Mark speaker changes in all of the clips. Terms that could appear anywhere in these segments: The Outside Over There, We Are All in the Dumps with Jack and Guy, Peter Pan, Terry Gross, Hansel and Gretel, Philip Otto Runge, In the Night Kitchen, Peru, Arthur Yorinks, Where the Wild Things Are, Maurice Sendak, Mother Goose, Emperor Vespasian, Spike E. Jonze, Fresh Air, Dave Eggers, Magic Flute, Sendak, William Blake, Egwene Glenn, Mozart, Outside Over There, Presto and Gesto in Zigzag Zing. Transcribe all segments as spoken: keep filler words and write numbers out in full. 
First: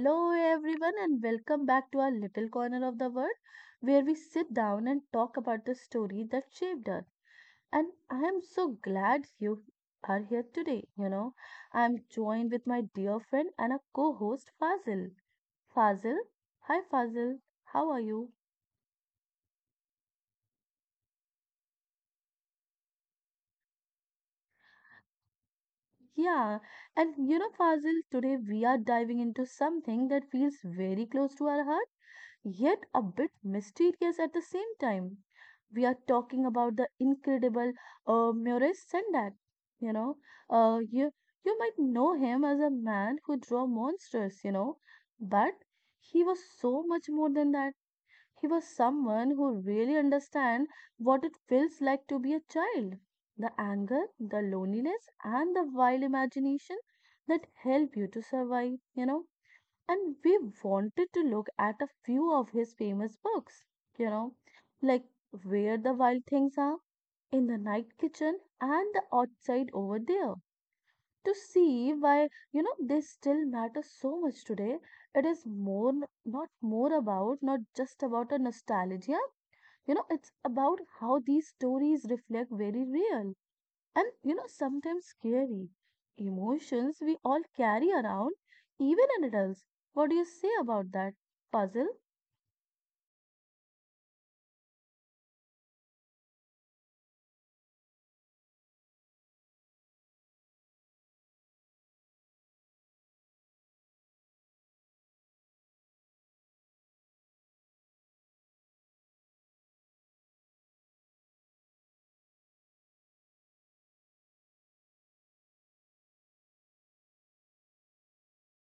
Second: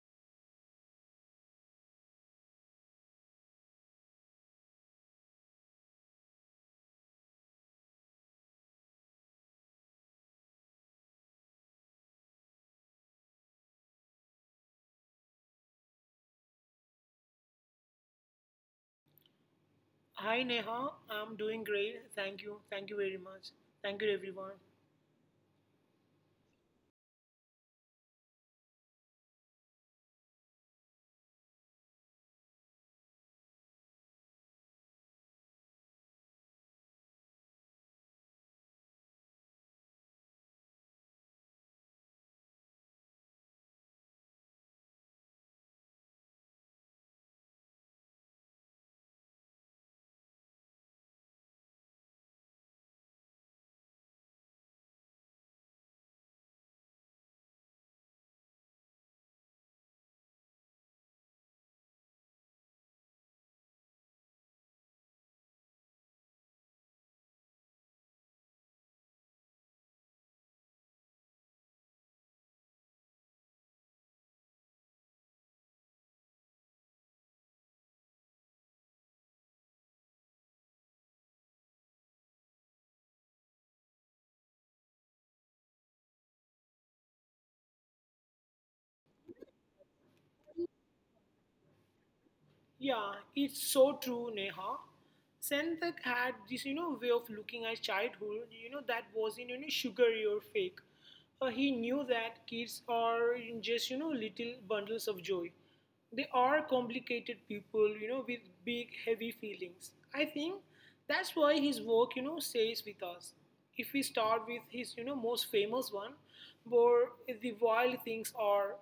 Speaker 1: Hello, everyone, and welcome back to our little corner of the world where we sit down and talk about the story that shaped us. And I am so glad you are here today. You know, I am joined with my dear friend and a co host, Fazil. Fazil, hi, Fazil, how are you?
Speaker 2: Hi Neha, I'm doing great. Thank you. Thank you very much. Thank you everyone.
Speaker 1: Yeah, and you know, Fazil, today we are diving into something that feels very close to our heart, yet a bit mysterious at the same time. We are talking about the incredible uh, Maurice Sendak. You know, uh, you you might know him as a man who draw monsters. You know, but he was so much more than that. He was someone who really understand what it feels like to be a child. The anger, the loneliness, and the wild imagination that help you to survive, you know. And we wanted to look at a few of his famous books, you know, like Where the Wild Things Are, In the Night Kitchen, and The Outside Over There. To see why, you know, they still matter so much today. It is more, not more about, not just about a nostalgia you know, it's about how these stories reflect very real and, you know, sometimes scary emotions we all carry around, even in adults. What do you say about that? Puzzle?
Speaker 2: Yeah, it's so true, Neha. Senthak had this, you know, way of looking at childhood, you know, that wasn't, you know, sugary or fake. Uh, he knew that kids are just, you know, little bundles of joy. They are complicated people, you know, with big, heavy feelings. I think that's why his work, you know, stays with us. If we start with his, you know, most famous one, Where the Wild Things Are,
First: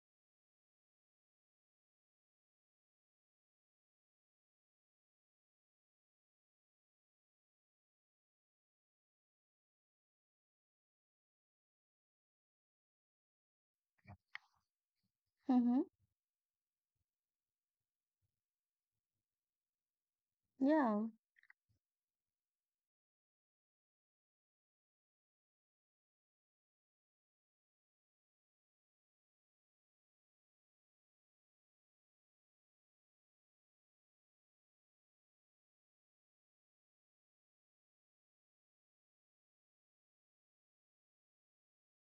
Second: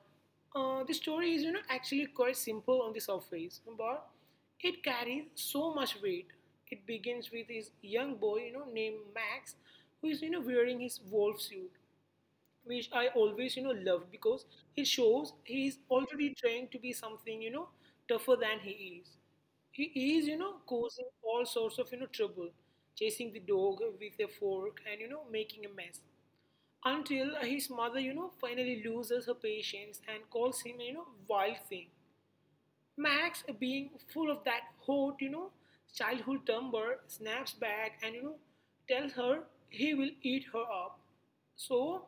Speaker 2: uh, the story is, you know, actually quite simple on the surface, but it carries so much weight. It begins with this young boy, you know, named Max, who is, you know, wearing his wolf suit, which I always, you know, loved because he shows he's
Speaker 1: Mm-hmm.
Speaker 2: already trying to be something, you know, tougher than he is. He is, you know,
Speaker 1: Yeah.
Speaker 2: causing all sorts of, you know, trouble, chasing the dog with a fork and, you know, making a mess. Until his mother, you know, finally loses her patience and calls him, you know, wild thing. Max, being full of that hot, you know, childhood temper, snaps back and, you know, tells her he will eat her up. So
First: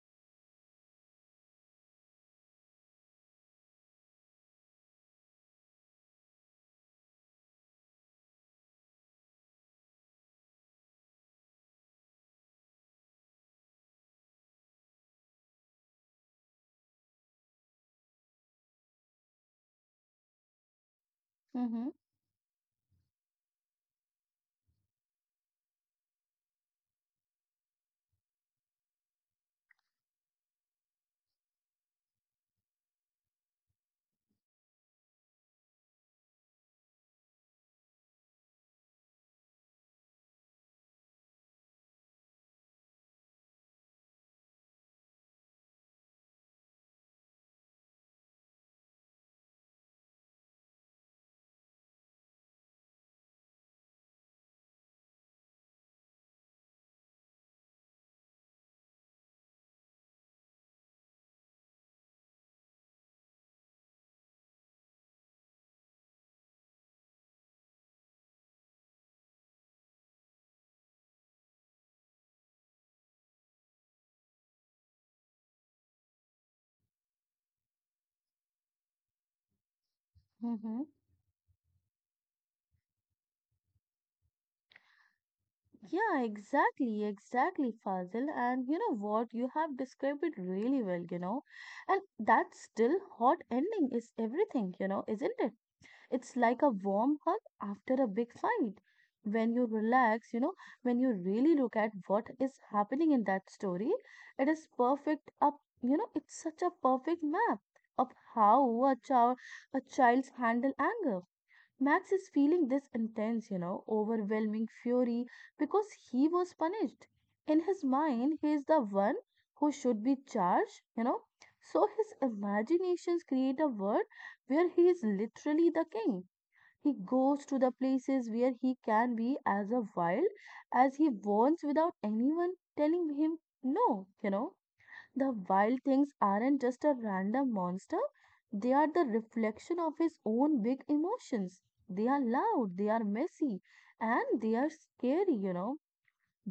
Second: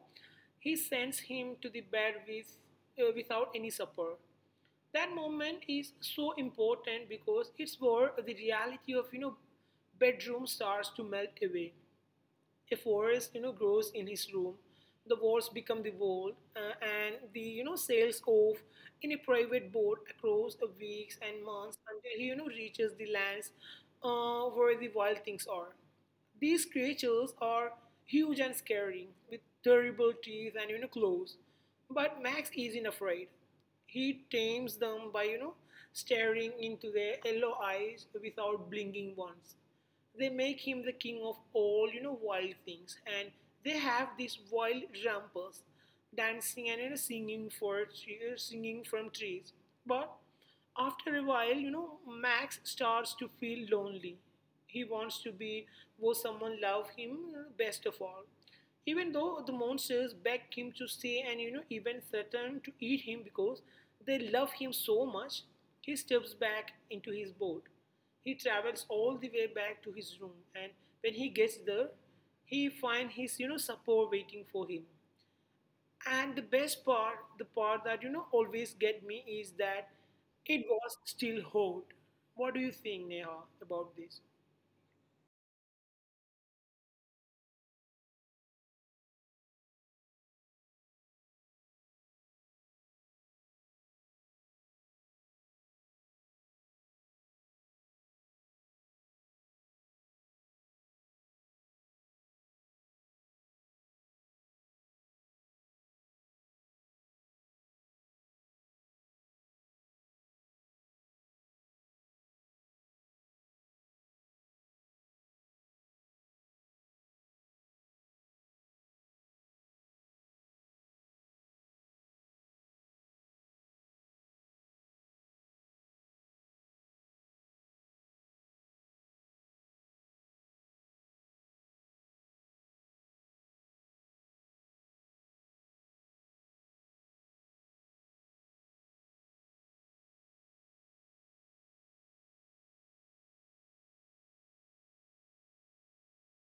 Speaker 2: he sends him to the bed with, uh, without any supper. That moment is so important because it's where the reality of, you know, bedroom starts to melt away. A forest, you know, grows in his room. The walls become the world, uh, and the you know sails off in a private boat across the weeks and months
Speaker 1: Mm-hmm.
Speaker 2: until he you know reaches the lands, uh, where the wild things are. These creatures are huge and scary, with terrible teeth and you know claws. But Max isn't afraid. He tames them by you know staring into their yellow eyes without blinking once. They make him the king of all you know wild things, and they have these wild rampers dancing and you know, singing for singing from trees. But after a while, you know, Max starts to feel lonely. He wants to be where someone love him best of all. Even though the monsters beg him to stay and you know even threaten to eat him because they love him so much, he steps back into his boat. He travels all the way back to his room, and when he gets there, he finds his you know support waiting for him. And the best part, the part that you know always get me is that it
Speaker 1: Mm-hmm.
Speaker 2: was still hot. What do you think, Neha, about this?
Speaker 1: Yeah, exactly, exactly, Fazil. And you know what? You have described it really well, you know. And that still hot ending is everything, you know, isn't it? It's like a warm hug after a big fight. When you relax, you know, when you really look at what is happening in that story, it is perfect up, you know, it's such a perfect map of how a child a child's handle anger. Max is feeling this intense, you know, overwhelming fury because he was punished. In his mind, he is the one who should be charged, you know. So his imaginations create a world where he is literally the king. He goes to the places where he can be as a wild as he wants without anyone telling him no, you know. The wild things aren't just a random monster, they are the reflection of his own big emotions. They are loud, they are messy, and they are scary, you know.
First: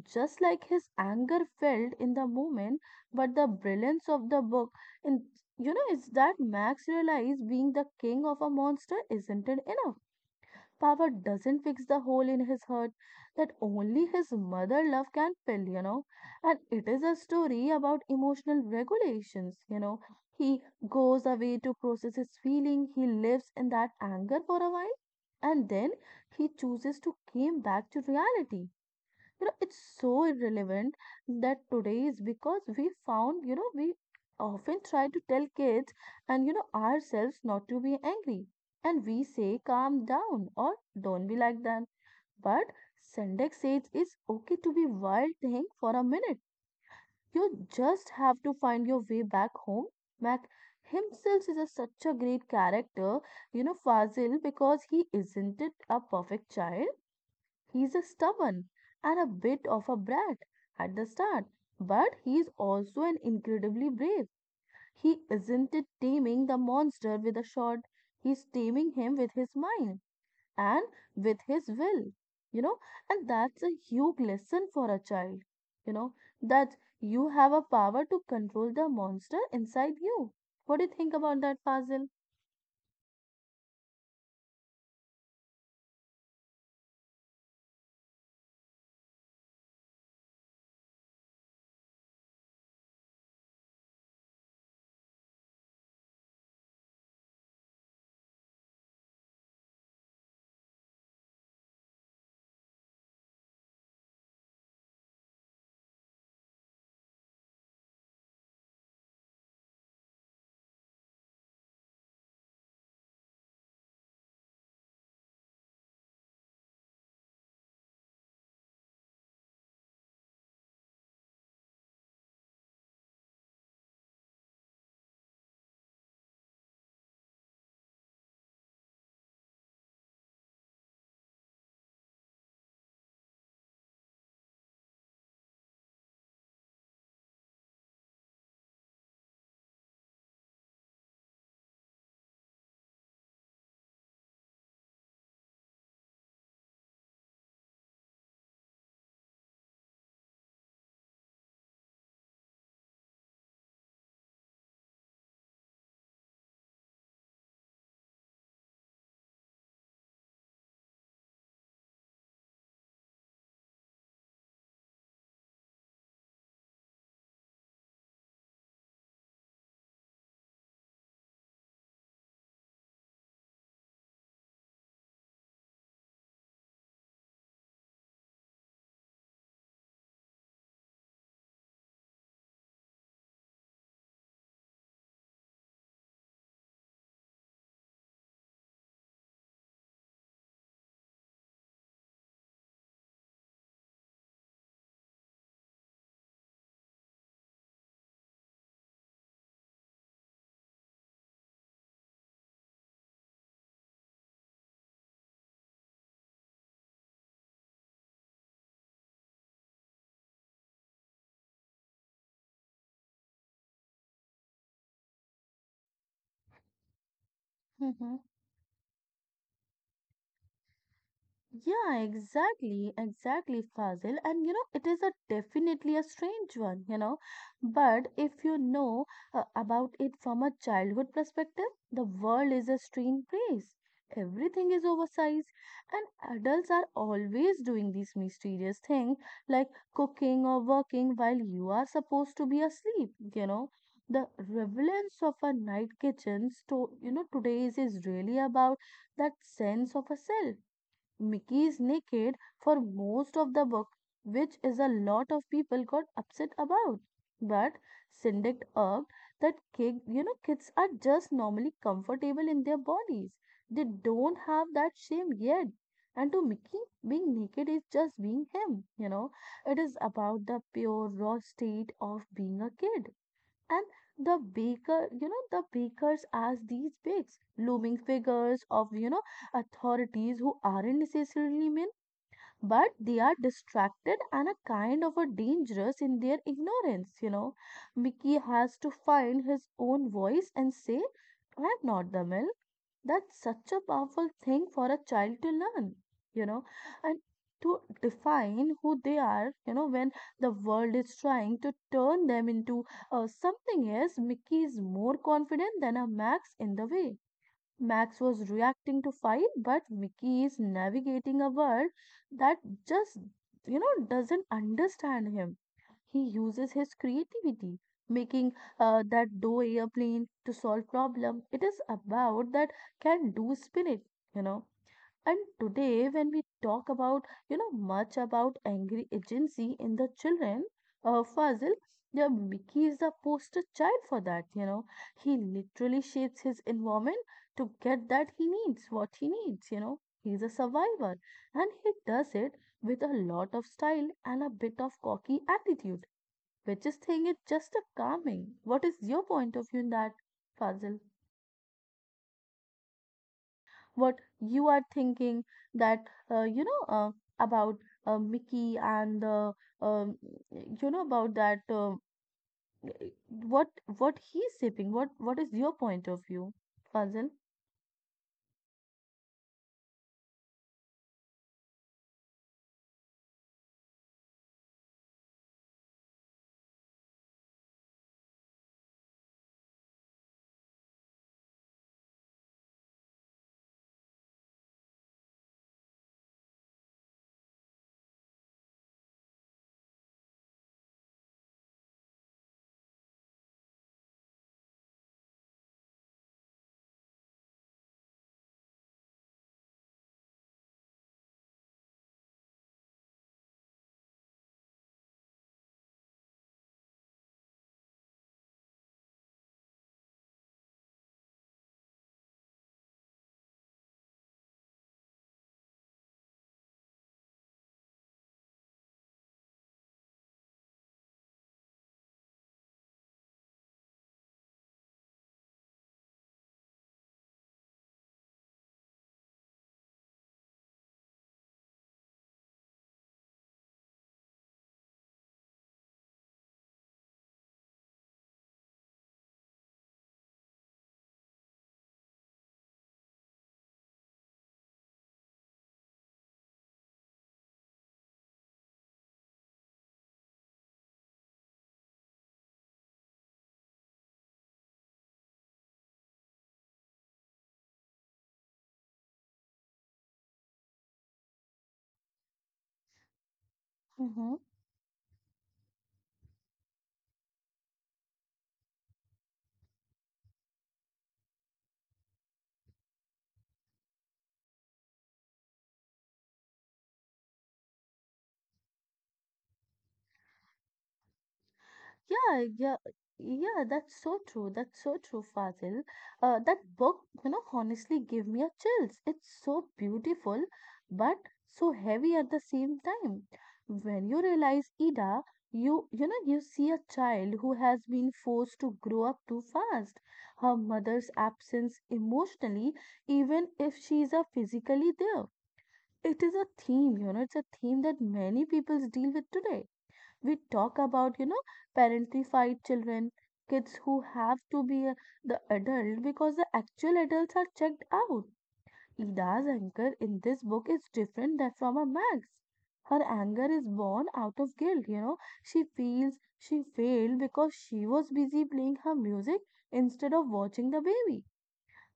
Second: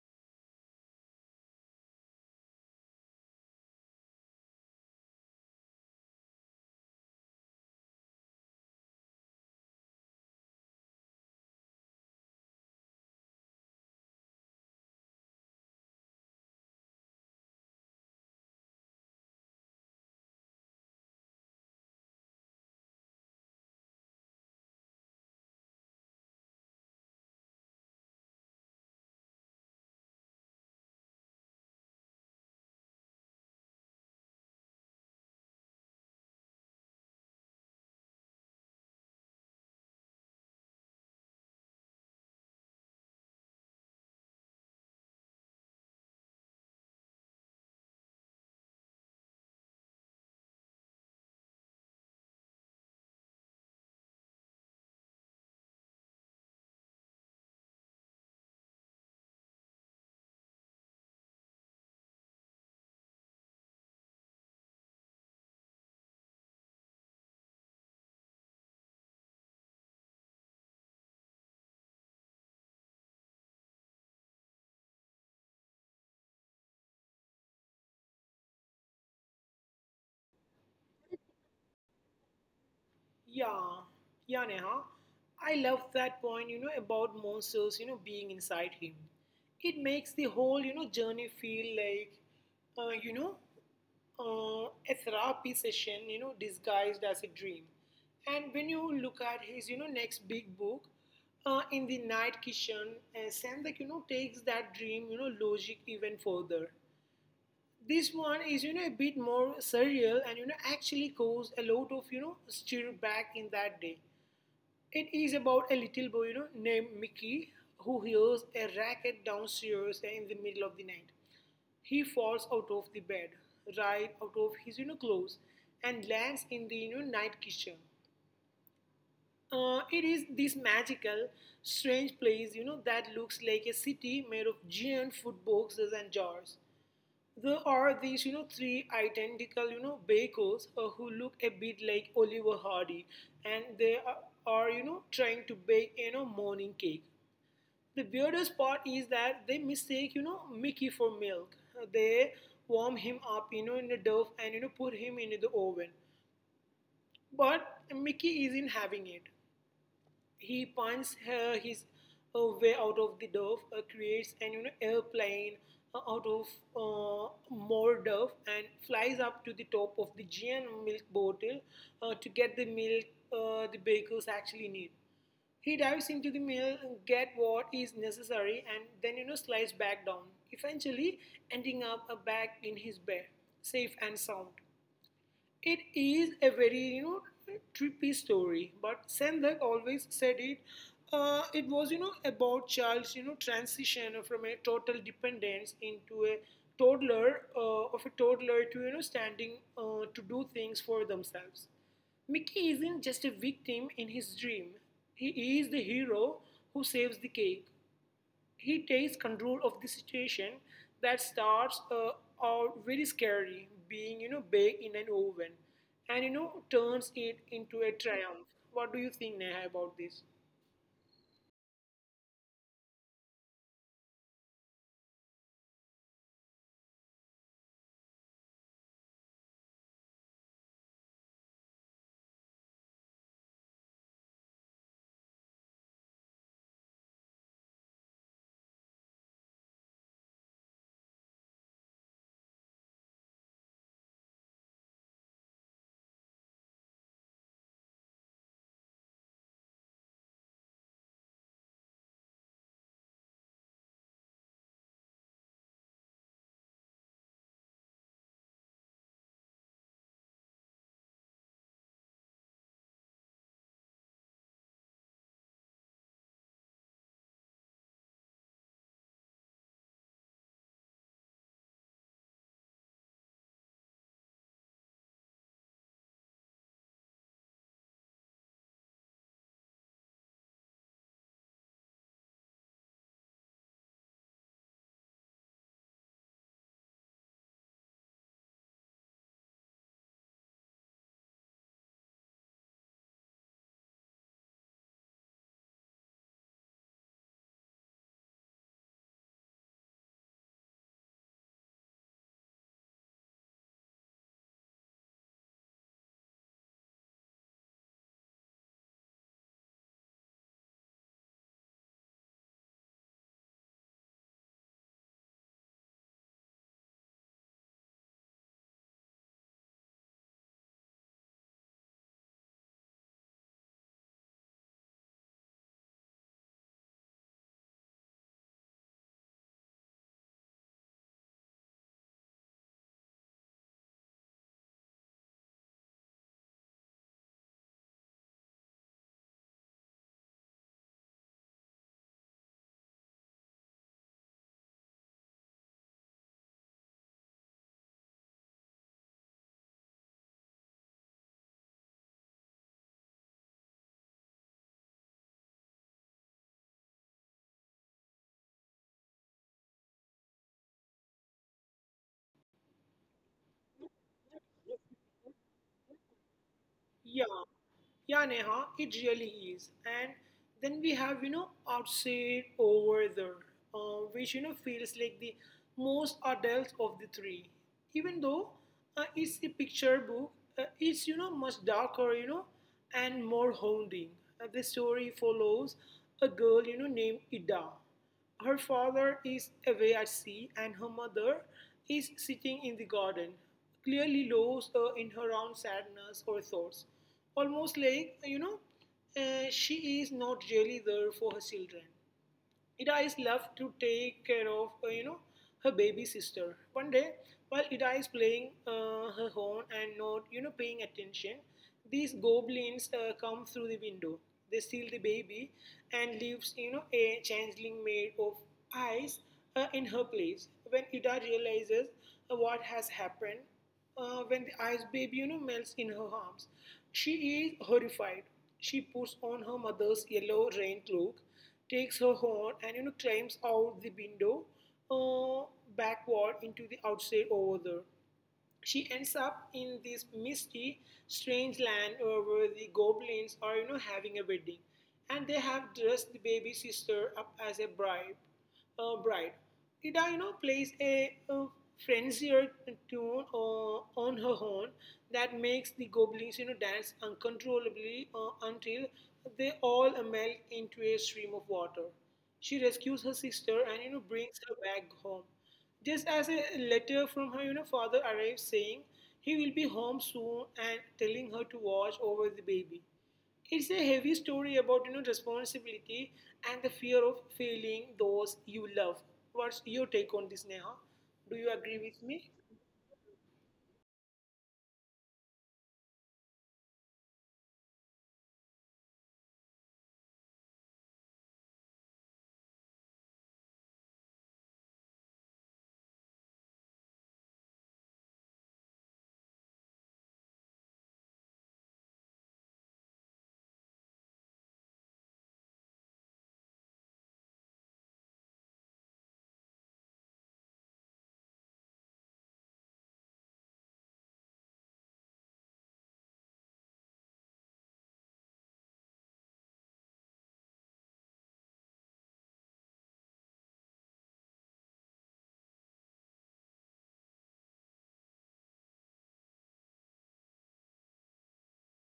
Speaker 1: Just like his anger felt in the moment, but the brilliance of the book in you know, is that Max realized being the king of a monster isn't it enough power doesn't fix the hole in his heart that only his mother love can fill, you know. And it is a story about emotional regulations, you know. He goes away to process his feeling, he lives in that anger for a while, and then he chooses to came back to reality. You know, it's so irrelevant that today is because we found, you know, we often try to tell kids and, you know, ourselves not to be angry. And we say, calm down or don't be like that. But Sendex says it's okay to be wild thing for a minute. You just have to find your way back home. Mac himself is a, such a great character, you know, Fazil, because he isn't it a perfect child. He's a stubborn and a bit of a brat at the start, but he's also an incredibly brave. He isn't it taming the monster with a shot, he's taming him with his mind and with his will, you know, and that's a huge lesson for a child, you know, that you have a power to control the monster inside you. What do you think about that, Fazil?
Speaker 2: Yeah, yeah, Neha. I love that point, you know, about monsters, you know, being inside him. It makes the whole, you know, journey feel like, uh, you know, uh, a therapy session, you know, disguised as a dream. And when you look at his, you know, next big book, uh, In the Night Kitchen, uh, Sendak, you know, takes that dream, you know, logic even further. This one is, you know, a bit more surreal and, you know, actually caused a lot of, you know, stir back in that day. It is about a little boy, you know, named Mickey who hears a racket downstairs in the middle of the night. He falls out of the bed, right out of his, you know, clothes and lands in the, you know, night kitchen. Uh, it is this magical, strange place, you know, that looks like a city made of giant food boxes and jars. There are these, you know, three identical, you know, bakers, uh, who look a bit like Oliver Hardy, and they are, are, you know, trying to bake, you know, morning cake. The weirdest part is that they mistake, you know, Mickey for milk. Uh, They warm him up, you know, in the dove and, you know, put him in the oven. But Mickey isn't having it. He finds her his uh, way out of the dove, uh, creates an you know, airplane, uh, out of uh, more dove, and flies up to the top of the giant milk bottle, uh, to get the milk, uh, the bakers actually need. He dives into the mill, get what is necessary, and then you know slides back down, eventually ending up, uh, back in his bed, safe and sound. It is a very you know trippy story, but Sendak always said it. Uh, it was you know about child's you know transition from a total dependence into a toddler, uh, of a toddler to you know standing, uh, to do things for themselves. Mickey isn't just a victim in his dream. He is the hero who saves the cake. He takes control of the situation that starts, uh, out very scary, being you know baked in an oven, and you know turns it into a triumph. What do you think, Neha, about this?
Speaker 1: Yeah, exactly, exactly, Fazil. And you know, it is a definitely a strange one, you know. But if you know uh, about it from a childhood perspective, the world is a strange place. Everything is oversized, and adults are always doing these mysterious things like cooking or working while you are supposed to be asleep, you know. The relevance of a night kitchen, sto- you know, today's is really about that sense of a self Mickey is naked for most of the book, which is a lot of people got upset about. But Syndic argued that kid, you know kids are just normally comfortable in their bodies. They don't have that shame yet. And to Mickey, being naked is just being him, you know. It is about the pure raw state of being a kid. And the baker, you know, the bakers as these bigs, looming figures of, you know, authorities who aren't necessarily men, but they are distracted and a kind of a dangerous in their ignorance you know mickey has to find his own voice and say I'm not the milk that's such a powerful thing for a child to learn you know and to define who they are you know when the world is trying to turn them into uh, something else mickey is more confident than a max in the way Max was reacting to fight, but Mickey is navigating a world that just, you know, doesn't understand him. He uses his creativity, making uh, that dough airplane to solve problem. It is about that can do spirit, you know. And today, when we talk about, you know, much about angry agency in the children, uh, Fazil, yeah, Mickey is the poster child for that, you know. He literally shapes his environment to get that he needs, what he needs, you know. He's a survivor and he does it with a lot of style and a bit of cocky attitude, which is thing is just a calming. What is your point of view in that, Fazil? What you are thinking that uh, you know uh, about uh, Mickey and the um, you know about that um, what what he's sipping what what is your point of view Fazil?
Speaker 2: Yeah, Yeah, Neha, it really is. And then we have, you know, Outside Over There, uh, which, you know, feels like the most adult of the three. Even though, uh, it's a picture book, uh, it's, you know, much darker, you know, and more haunting. Uh, the story follows a girl, you know, named Ida. Her father is away at sea, and her mother is sitting in the garden, clearly lost, uh, in her own sadness or thoughts. Almost like, you know, uh, she is not really there for her children. Ida is left to take care of, uh, you know, her baby sister. One day, while Ida is playing, uh, her horn and not, you know, paying attention, these goblins, uh, come through the window. They steal the baby and leaves, you know, a changeling made of ice, uh, in her place. When Ida realizes, uh, what has happened, uh, when the ice baby, you know, melts in her arms, she is horrified. She puts on her mother's yellow rain cloak, takes her horn, and you know climbs out the window, uh, backward into the outside over there. She ends up in this misty, strange land, uh, where the goblins are, you know, having a wedding, and they have dressed the baby sister up as a bride. Uh, bride. Ida, you know, plays a, a frenzied tune, uh, on her horn that makes the goblins, you know, dance uncontrollably, uh, until they all melt into a stream of water. She rescues her sister and, you know, brings her back home. Just as a letter from her, you know, father arrives saying he will be home soon and telling her to watch over the baby. It's a heavy story about you know responsibility and the fear of failing those you love. What's your take on this, Neha? Do you agree with me?
Speaker 1: Yeah, yeah, yeah, that's so true. That's so true, Fazil. Uh, that book, you know, honestly gave me a chills. It's so beautiful, but so heavy at the same time. When you realize, Ida, you, you know, you see a child who has been forced to grow up too fast. Her mother's absence emotionally, even if she's a physically there. It is a theme, you know, it's a theme that many people deal with today we talk about you know parentified children kids who have to be a- the adult because the actual adults are checked out ida's anger in this book is different than from a max her anger is born out of guilt you know she feels she failed because she was busy playing her music instead of watching the baby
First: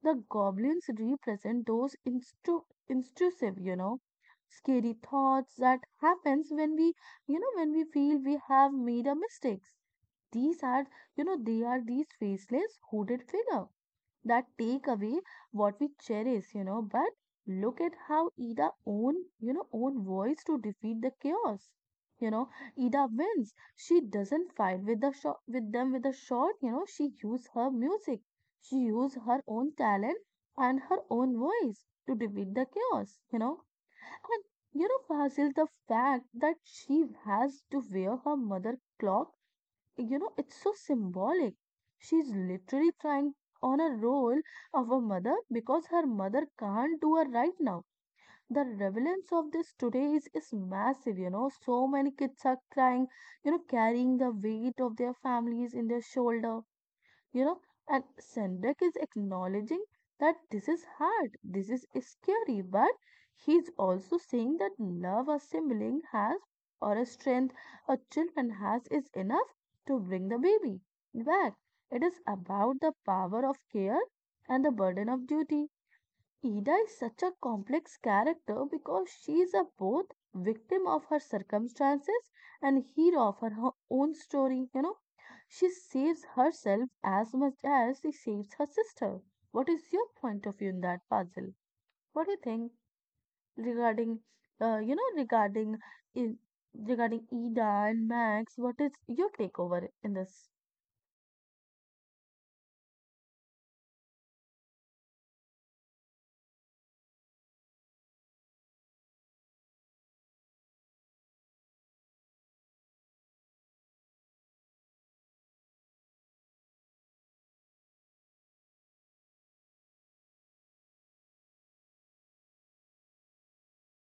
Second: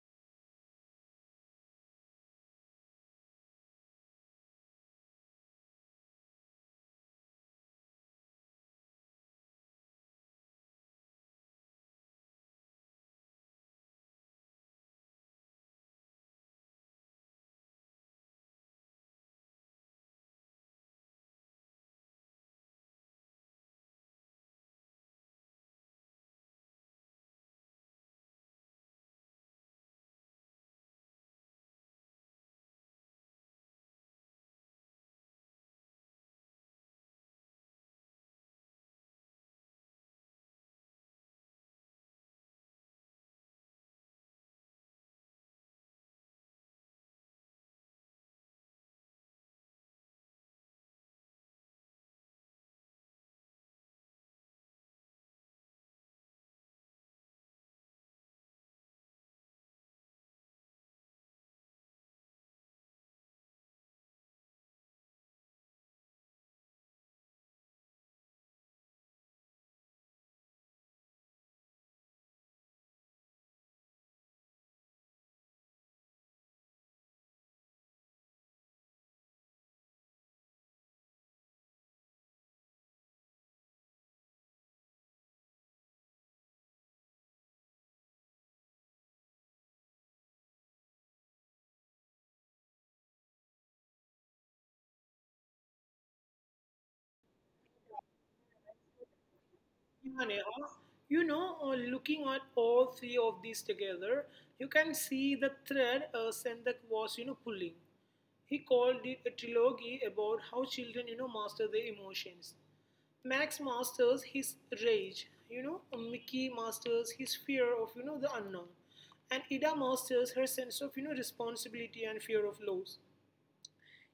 Speaker 1: the goblins represent those instru- intrusive, you know, scary thoughts that happens when we, you know, when we feel we have made a mistakes. These are, you know, they are these faceless hooded figure that take away what we cherish, you know. But look at how Ida own, you know, own voice to defeat the chaos. You know, Ida wins. She doesn't fight with the shot with them with a shot. You know, she used her music. She used her own talent and her own voice to defeat the chaos. You know, and you know, Fasil, the fact that she has to wear her mother clock you know, it's so symbolic. She's literally trying on a role of a mother because her mother can't do her right now. The relevance of this today is, is massive, you know. So many kids are crying, you know, carrying the weight of their families in their shoulder you know and Sendak is acknowledging that this is hard this is scary but he's also saying that love a sibling has or a strength a children has is enough to bring the baby back it is about the power of care and the burden of duty Ida is such a complex character because she is a both victim of her circumstances and hero of her ho- own story, you know. She saves herself as much as she saves her sister. What is your point of view in that puzzle? What do you think regarding, uh, you know, regarding in regarding Ida and Max? What is your take over in
Speaker 2: Mane,
Speaker 1: this?
Speaker 2: uh, you know, uh, looking at all three of these together, you can see the thread, uh, Sendak was, you know, pulling. He called it a trilogy about how children, you know, master their emotions. Max masters his rage, you know, Mickey masters his fear of, you know, the unknown, and Ida masters her sense of, you know, responsibility and fear of loss.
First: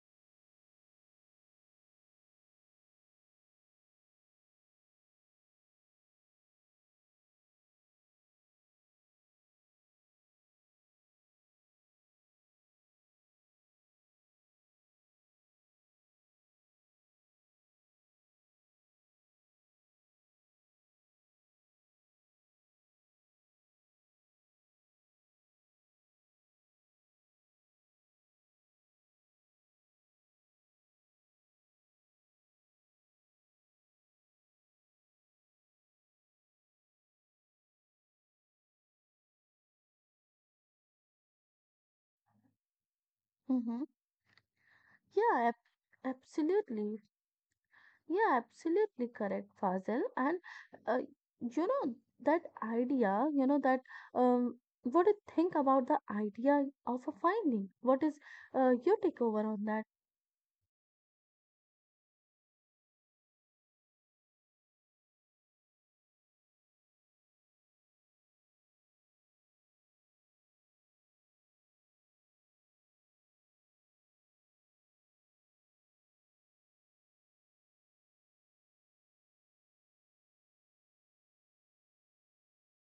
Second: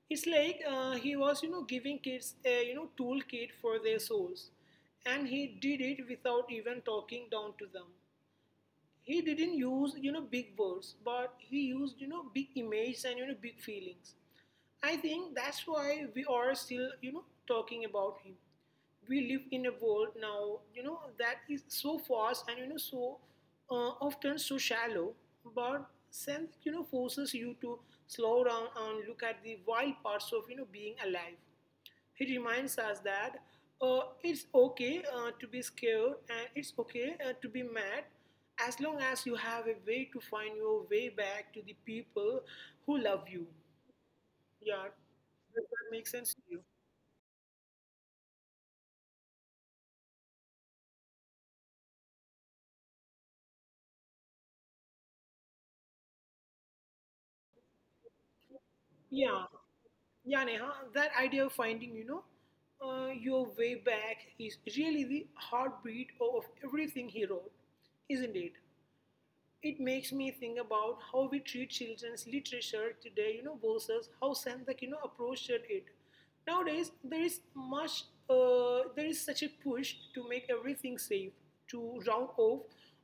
Speaker 2: It's like, uh, he was, you know, giving kids a, you know, toolkit for their souls, and he did it without even talking down to them. He didn't use you know big words, but he used you know big images and you know big feelings. I think that's why we are still you know talking about him. We live in a world now you know that is so fast and you know so uh, often so shallow. But sense you know forces you to slow down and look at the wild parts of you know being alive. He reminds us that, uh, it's okay, uh, to be scared, and it's okay, uh, to be mad, as long as you have a way to find your way back to the people who love you.
Speaker 1: Mm-hmm.
Speaker 2: Yeah,
Speaker 1: Yeah, ab-
Speaker 2: does that make sense to you?
Speaker 1: absolutely. Yeah, absolutely correct, Fazil. And uh, you know that idea, you know that um, what do you think about the idea of a finding? What is uh, your
Speaker 2: Yeah,
Speaker 1: takeover on that?
Speaker 2: yeah, Neha, that idea of finding, you know, uh, your way back is really the heartbeat of everything he wrote, isn't it? It makes me think about how we treat children's literature today, you know, versus how Sendak, you know, approached it. Nowadays, there is much, uh, there is such a push to make everything safe, to round off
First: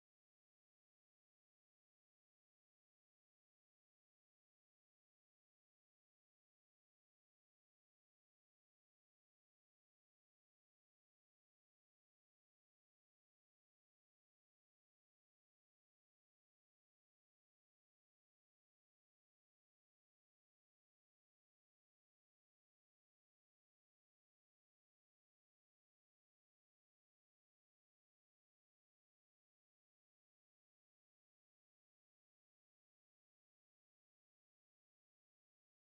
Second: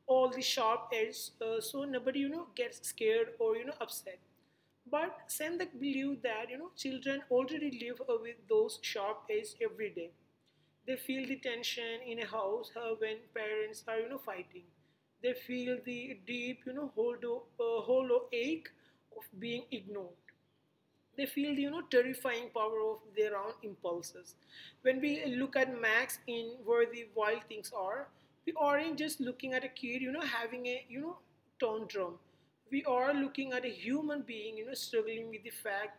Speaker 2: all the sharp edges, uh, so nobody, you know, gets scared or you know upset. But Sendak believed that you know children already live with those sharp edges every day. They feel the tension in a house, uh, when parents are you know fighting. They feel the deep you know hollow, uh, hollow ache of being ignored. They feel the you know terrifying power of their own impulses. When we look at Max in Where the Wild Things Are, we aren't just looking at a kid you know having a you know tantrum. We are looking at a human being you know struggling with the fact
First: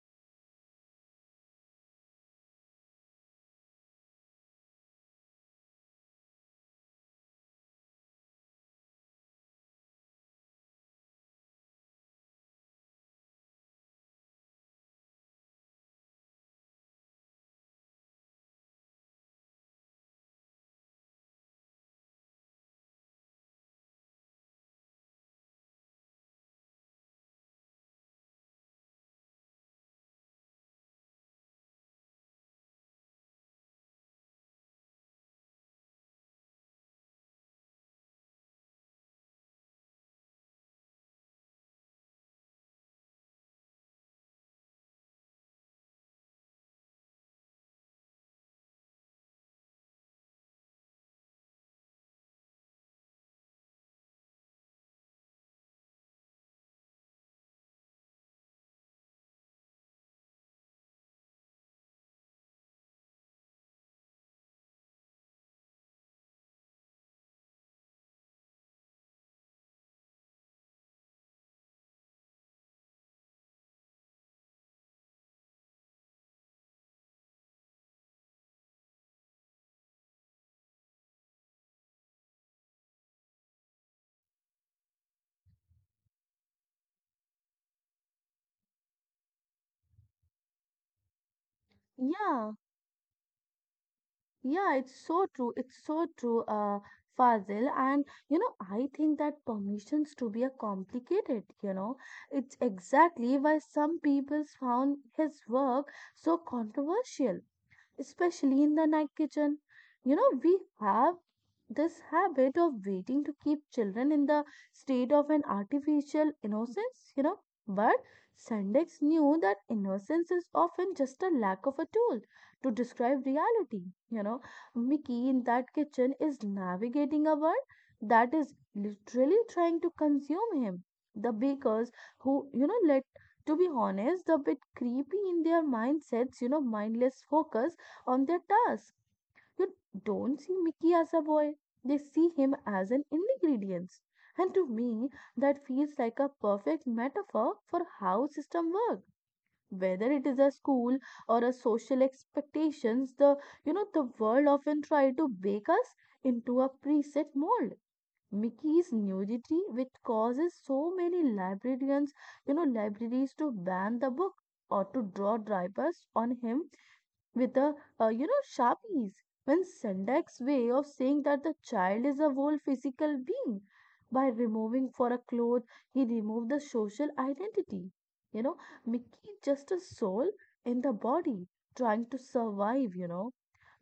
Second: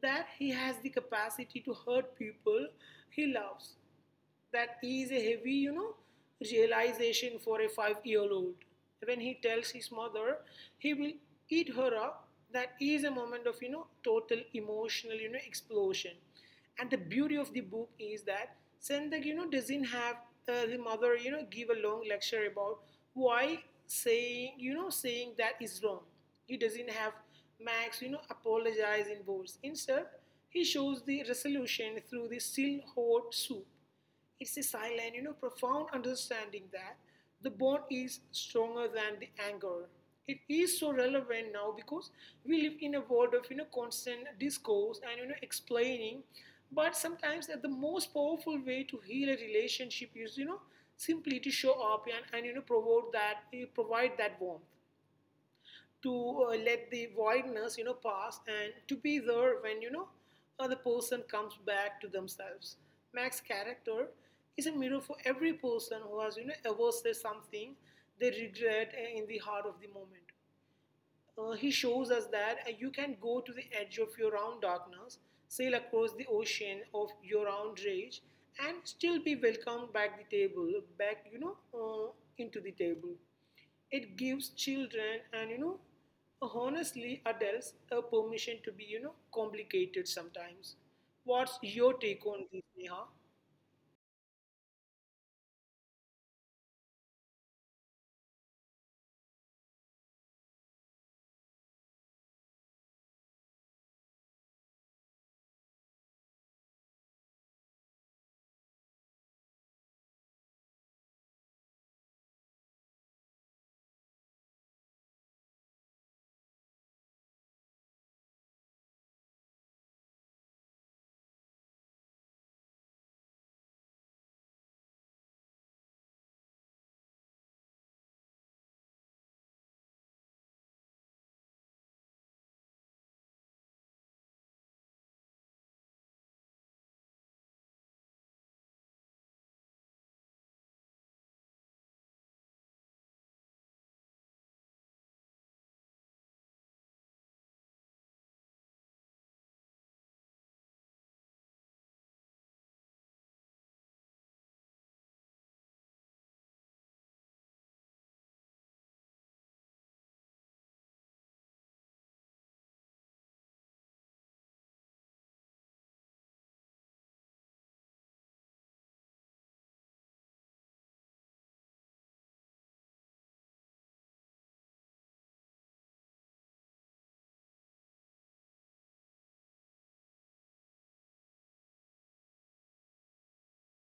Speaker 2: that he has the capacity to hurt people he loves. That is a heavy, you know, realization for a five year old. When he tells his mother he will eat her up. That is a moment of, you know, total emotional, you know, explosion. And the beauty of the book is that Sendak, you know, doesn't have uh, the mother, you know, give a long lecture about why saying, you know, saying that is wrong. He doesn't have Max, you know, apologize in words. Instead, he shows the resolution through the still hot soup. It's a silent, you know, profound understanding that the bond is stronger than the anger. It is so relevant now because we live in a world of you know constant discourse and you know explaining, but sometimes that the most powerful way to heal a relationship is you know simply to show up and, and you know provide that eh, provide that warmth to uh, let the voidness you know pass, and to be there when you know uh, the person comes back to themselves. Mac's character is a mirror for every person who has you know ever said something they regret uh, in the heart of the moment. Uh, he shows us that uh, you can go to the edge of your own darkness, sail across the ocean of your own rage, and still be welcomed back the table, back you know uh, into the table. It gives children and you know honestly adults a permission to be you know complicated sometimes. What's your take on
Speaker 1: Yeah,
Speaker 2: this, Neha?
Speaker 1: yeah, it's so true. It's so true, uh, Fazil. And you know, I think that permissions to be a complicated. You know, it's exactly why some people's found his work so controversial. Especially in the night kitchen. You know, we have this habit of waiting to keep children in the state of an artificial innocence, you know. But Sendex knew that innocence is often just a lack of a tool to describe reality. You know, Mickey in that kitchen is navigating a world that is literally trying to consume him. The bakers who, you know, let to be honest, a bit creepy in their mindsets, you know, mindless focus on their task. You don't see Mickey as a boy, they see him as an ingredient. And to me, that feels like a perfect metaphor for how system work. Whether it is a school or a social expectations, the you know the world often try to bake us into a preset mold. Mickey's nudity, which causes so many librarians, you know, libraries to ban the book or to draw drivers on him with the uh, you know sharpies when Sendak's way of saying that the child is a whole physical being, by removing for a cloth, he removed the social identity. You know mickey is just a soul in the body trying to survive. you know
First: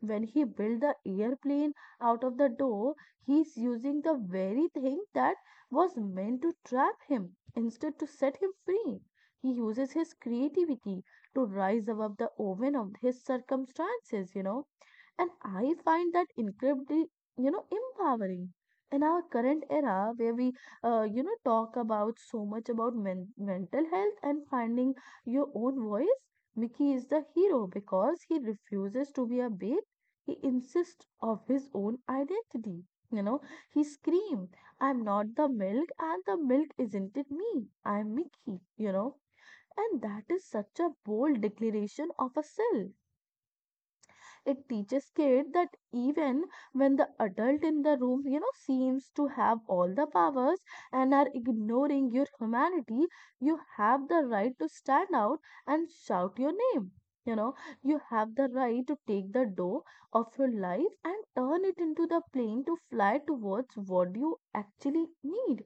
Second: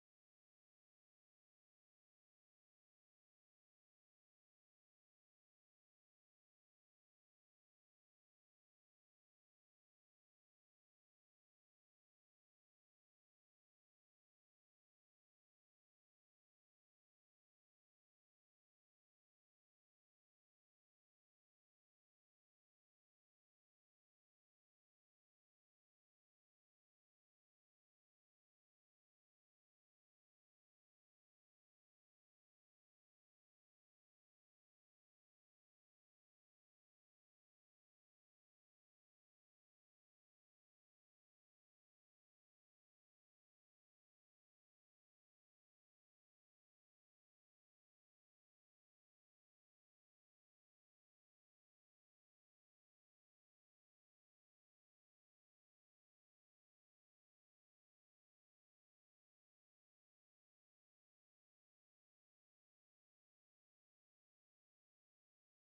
Speaker 1: when he built the airplane out of the door, he's using the very thing that was meant to trap him instead to set him free. He uses his creativity to rise above the oven of his circumstances, you know. And I find that incredibly, you know, empowering. In our current era, where we, uh, you know, talk about so much about men- mental health and finding your own voice, Mickey is the hero because he refuses to be a baby. He insists of his own identity. You know, he screams, "I'm not the milk and the milk isn't it me. I'm Mickey, you know. And that is such a bold declaration of a self. It teaches kids that even when the adult in the room, you know, seems to have all the powers and are ignoring your humanity, you have the right to stand out and shout your name. You know, you have the right to take the door of your life and turn it into the plane to fly towards what you actually need.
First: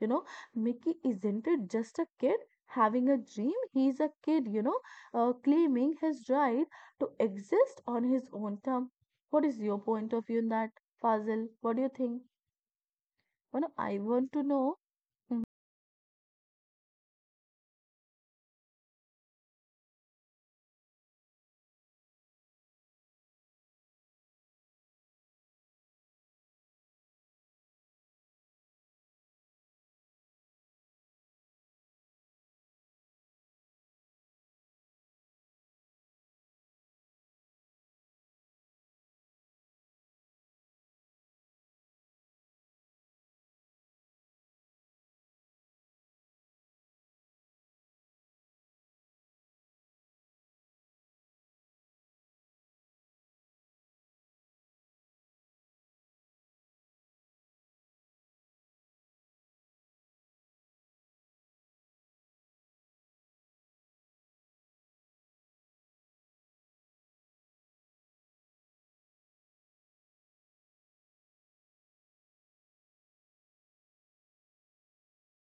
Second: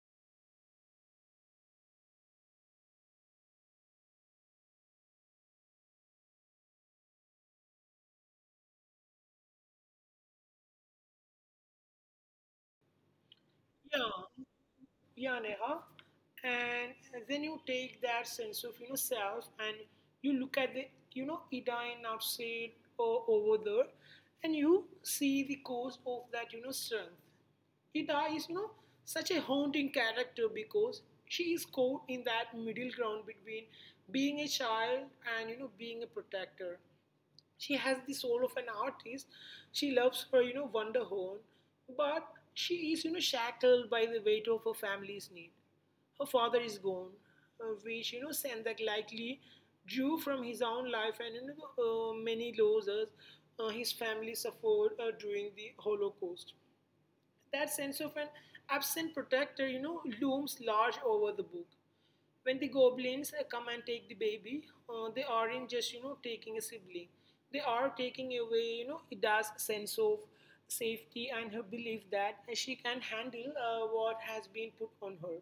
Speaker 1: You know, Mickey isn't it just a kid having a dream? He's a kid, you know, uh, claiming his right to exist on his own term. What is your point of view in that, Fazil? What do you think? Well, I
Speaker 2: Yeah,
Speaker 1: want to know. Mm-hmm.
Speaker 2: yeah, Neha. And then you take that sense of you know self, and you look at the you know Edine outside or over there, and you see the cause of that you know strength. Ida is you know such a haunting character because she is caught in that middle ground between being a child and you know being a protector. She has the soul of an artist. She loves her you know wonder horn, but she is you know shackled by the weight of her family's need. Her father is gone, uh, which you know Sendak likely drew from his own life and you know, uh, many losses uh, his family suffered uh, during the Holocaust. That sense of an absent protector, you know, looms large over the book. When the goblins uh, come and take the baby, uh, they aren't just, you know, taking a sibling. They are taking away, you know, Ida's sense of safety and her belief that she can handle uh, what has been put on her.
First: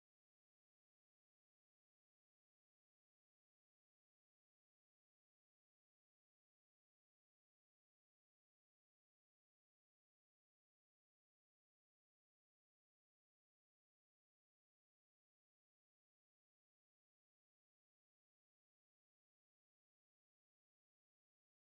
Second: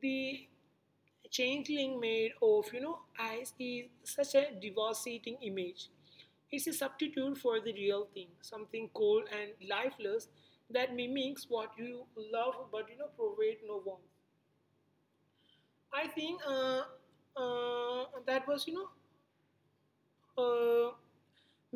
Speaker 2: The changeling made of you know ice is such a devastating image. It's a substitute for the real thing, something cold and lifeless that mimics what you love but you know provide no warmth. I think uh, uh, that was you know uh,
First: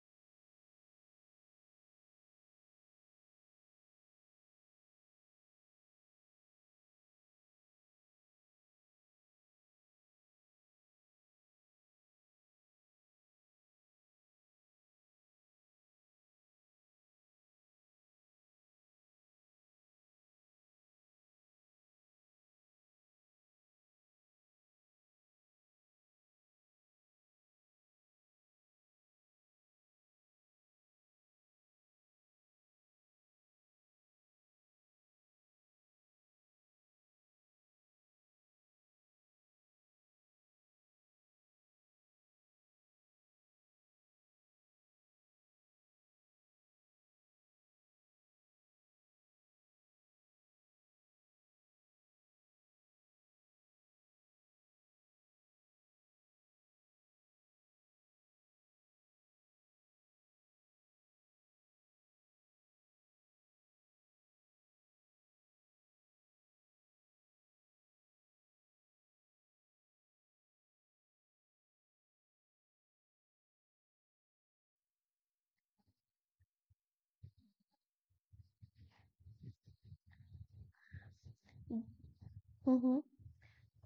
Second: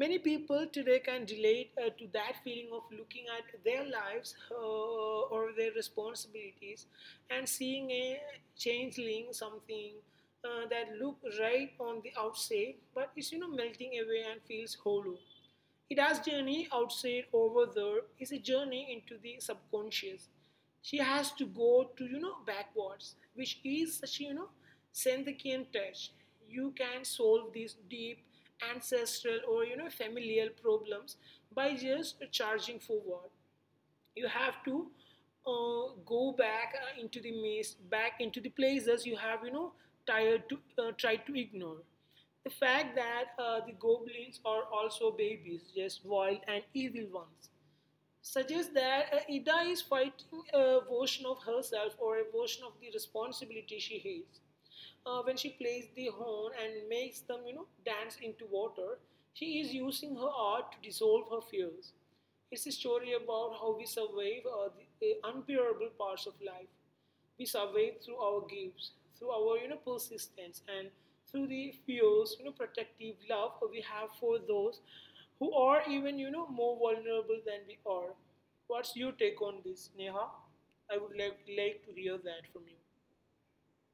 Speaker 2: many people today can relate uh, to that feeling of looking at their lives uh, or their responsibilities, and seeing a changeling, something uh, that look right on the outside, but is you know melting away and feels hollow. It has journey outside over there is a journey into the subconscious. She has to go to, you know, backwards, which is such, you know, Senthikian touch. You can solve these deep ancestral or, you know, familial problems by just charging forward. You have to uh, go back uh, into the maze, back into the places you have you know tired to uh, tried to ignore. The fact that uh, the goblins are also babies, just wild and evil ones, suggests that uh, Ida is fighting a version of herself or a version of the responsibility she hates. Uh, when she plays the horn and makes them, you know, dance into water, she is using her art to dissolve her fears. It's a story about how we survive uh, the uh, unbearable parts of life. We survive through our gifts, through our, you know, persistence, and through the fierce, you know, protective love we have for those who are even, you know, more vulnerable than we are. What's your take on this, Neha? I would like, like to hear that from you.
Speaker 1: Mm-hmm.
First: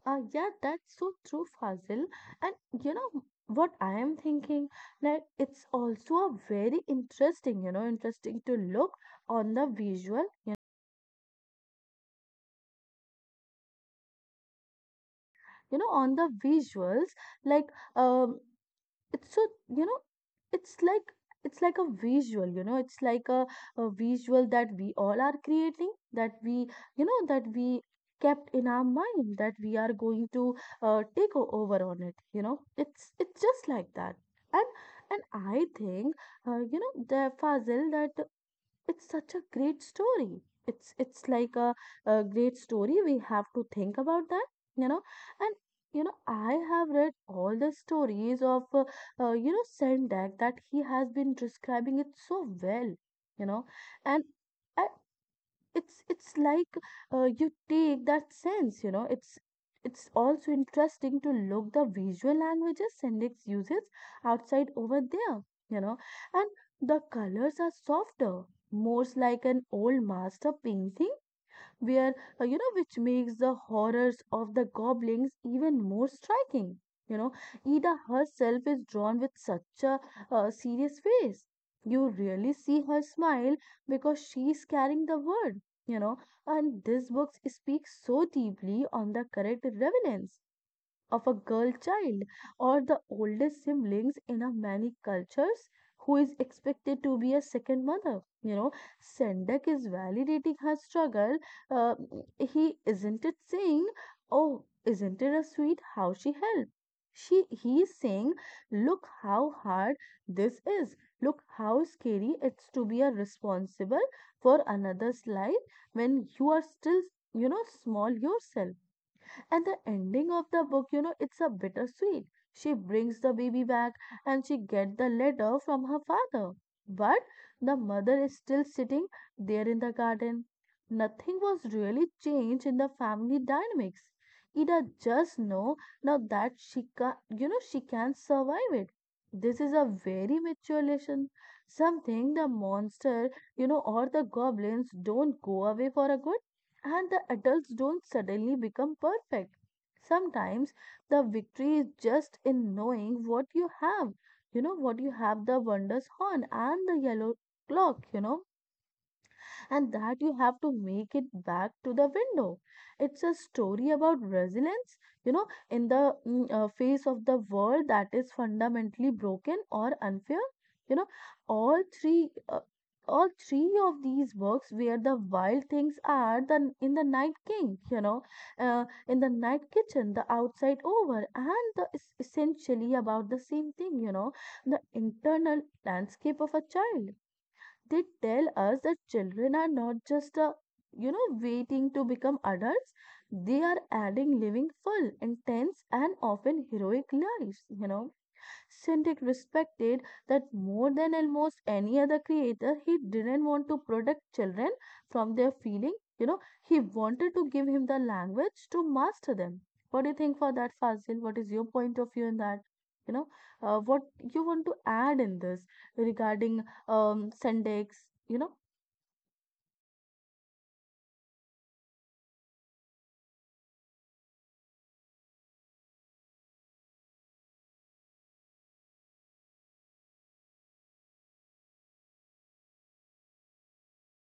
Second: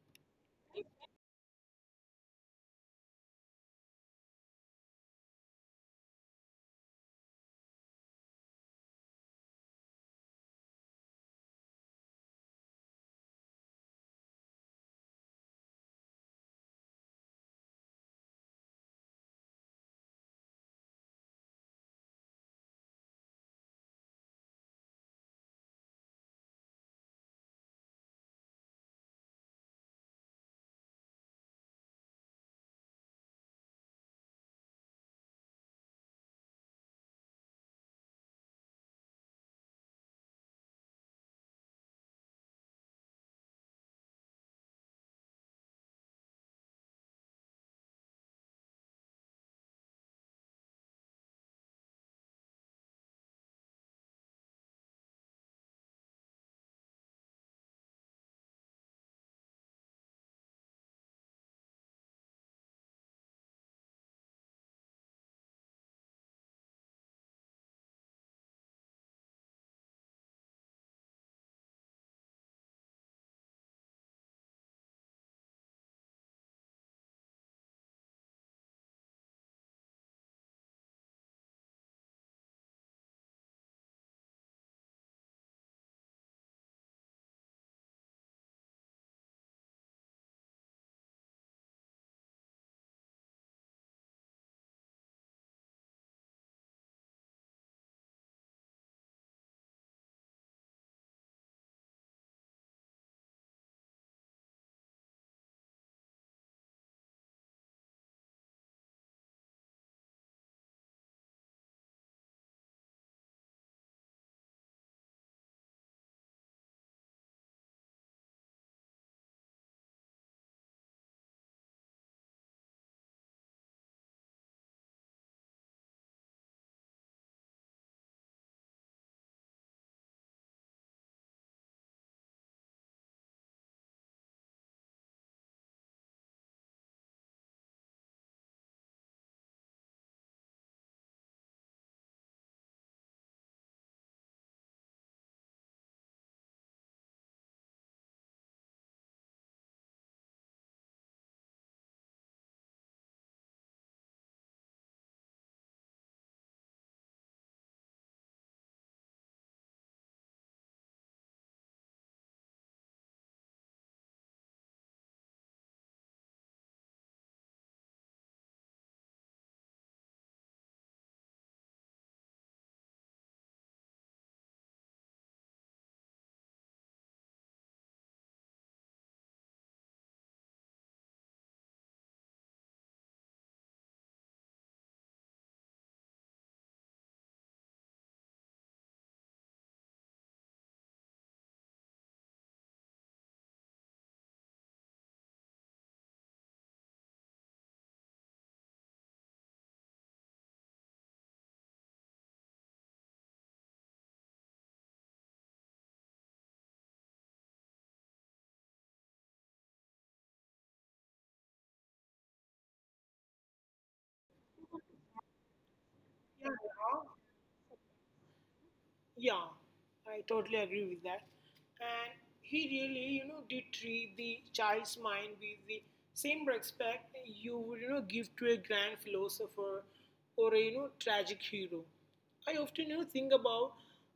Speaker 1: Uh, yeah, that's so true, Fazil. And you know what I am thinking? Like it's also a very interesting, you know, interesting to look on the visual, you know, on the visuals. Like um, it's so, you know it's like it's like a visual, you know it's like a, a visual that we all are creating, that we you know that we kept in our mind, that we are going to uh, take o- over on it, you know it's it's just like that. And and I think, uh, you know the Fazil, that it's such a great story. It's it's like a, a great story. We have to think about that, you know and you know I have read all the stories of uh, uh, you know Sendak, that he has been describing it so well, you know and I, it's it's like, uh, you take that sense. you know it's it's also interesting to look the visual languages Sendix uses outside over there. you know and the colors are softer, more like an old master painting, where uh, you know which makes the horrors of the goblins even more striking. You know, Ida herself is drawn with such a uh, serious face. You really see her smile because she's carrying the word, you know, and this book speaks so deeply on the correct relevance of a girl child or the oldest siblings in a many cultures who is expected to be a second mother. You know, Sendak is validating her struggle. Uh, he isn't it saying, "Oh, isn't it a sweet how she helped?" She he is saying, "Look how hard this is. Look how scary it's to be a responsible for another's life when you are still, you know, small yourself." And the ending of the book, you know, it's a bittersweet. She brings the baby back and she gets the letter from her father. But the mother is still sitting there in the garden. Nothing was really changed in the family dynamics. Ida just know now that she can, you know, she can survive it. This is a very mature lesson. Something the monster, you know, or the goblins don't go away for a good, and the adults don't suddenly become perfect. Sometimes the victory is just in knowing what you have, you know, what you have the wondrous horn and the yellow clock, you know and that you have to make it back to the window. It's a story about resilience, you know, in the mm, uh, face of the world that is fundamentally broken or unfair. You know, all three. Uh, all three of these works, where the wild things are, the in the night king, you know uh, in the night kitchen, the outside over, and the, is essentially about the same thing, you know the internal landscape of a child. They tell us that children are not just uh, you know waiting to become adults. They are adding living full intense and often heroic lives, you know Shindig respected that more than almost any other creator. He didn't want to protect children from their feeling. You know, he wanted to give him the language to master them. What do you think for that, Fazil? What is your point of view in that? You know, uh, what you want to add in this
Speaker 2: Yeah,
Speaker 1: regarding
Speaker 2: Neha.
Speaker 1: um, Shindigs? You know,
Speaker 2: Yeah, I totally agree with that. And he really, you know, did treat the child's mind with the same respect you would, you know, give to a grand philosopher or a, you know, tragic hero. I often, you know, think about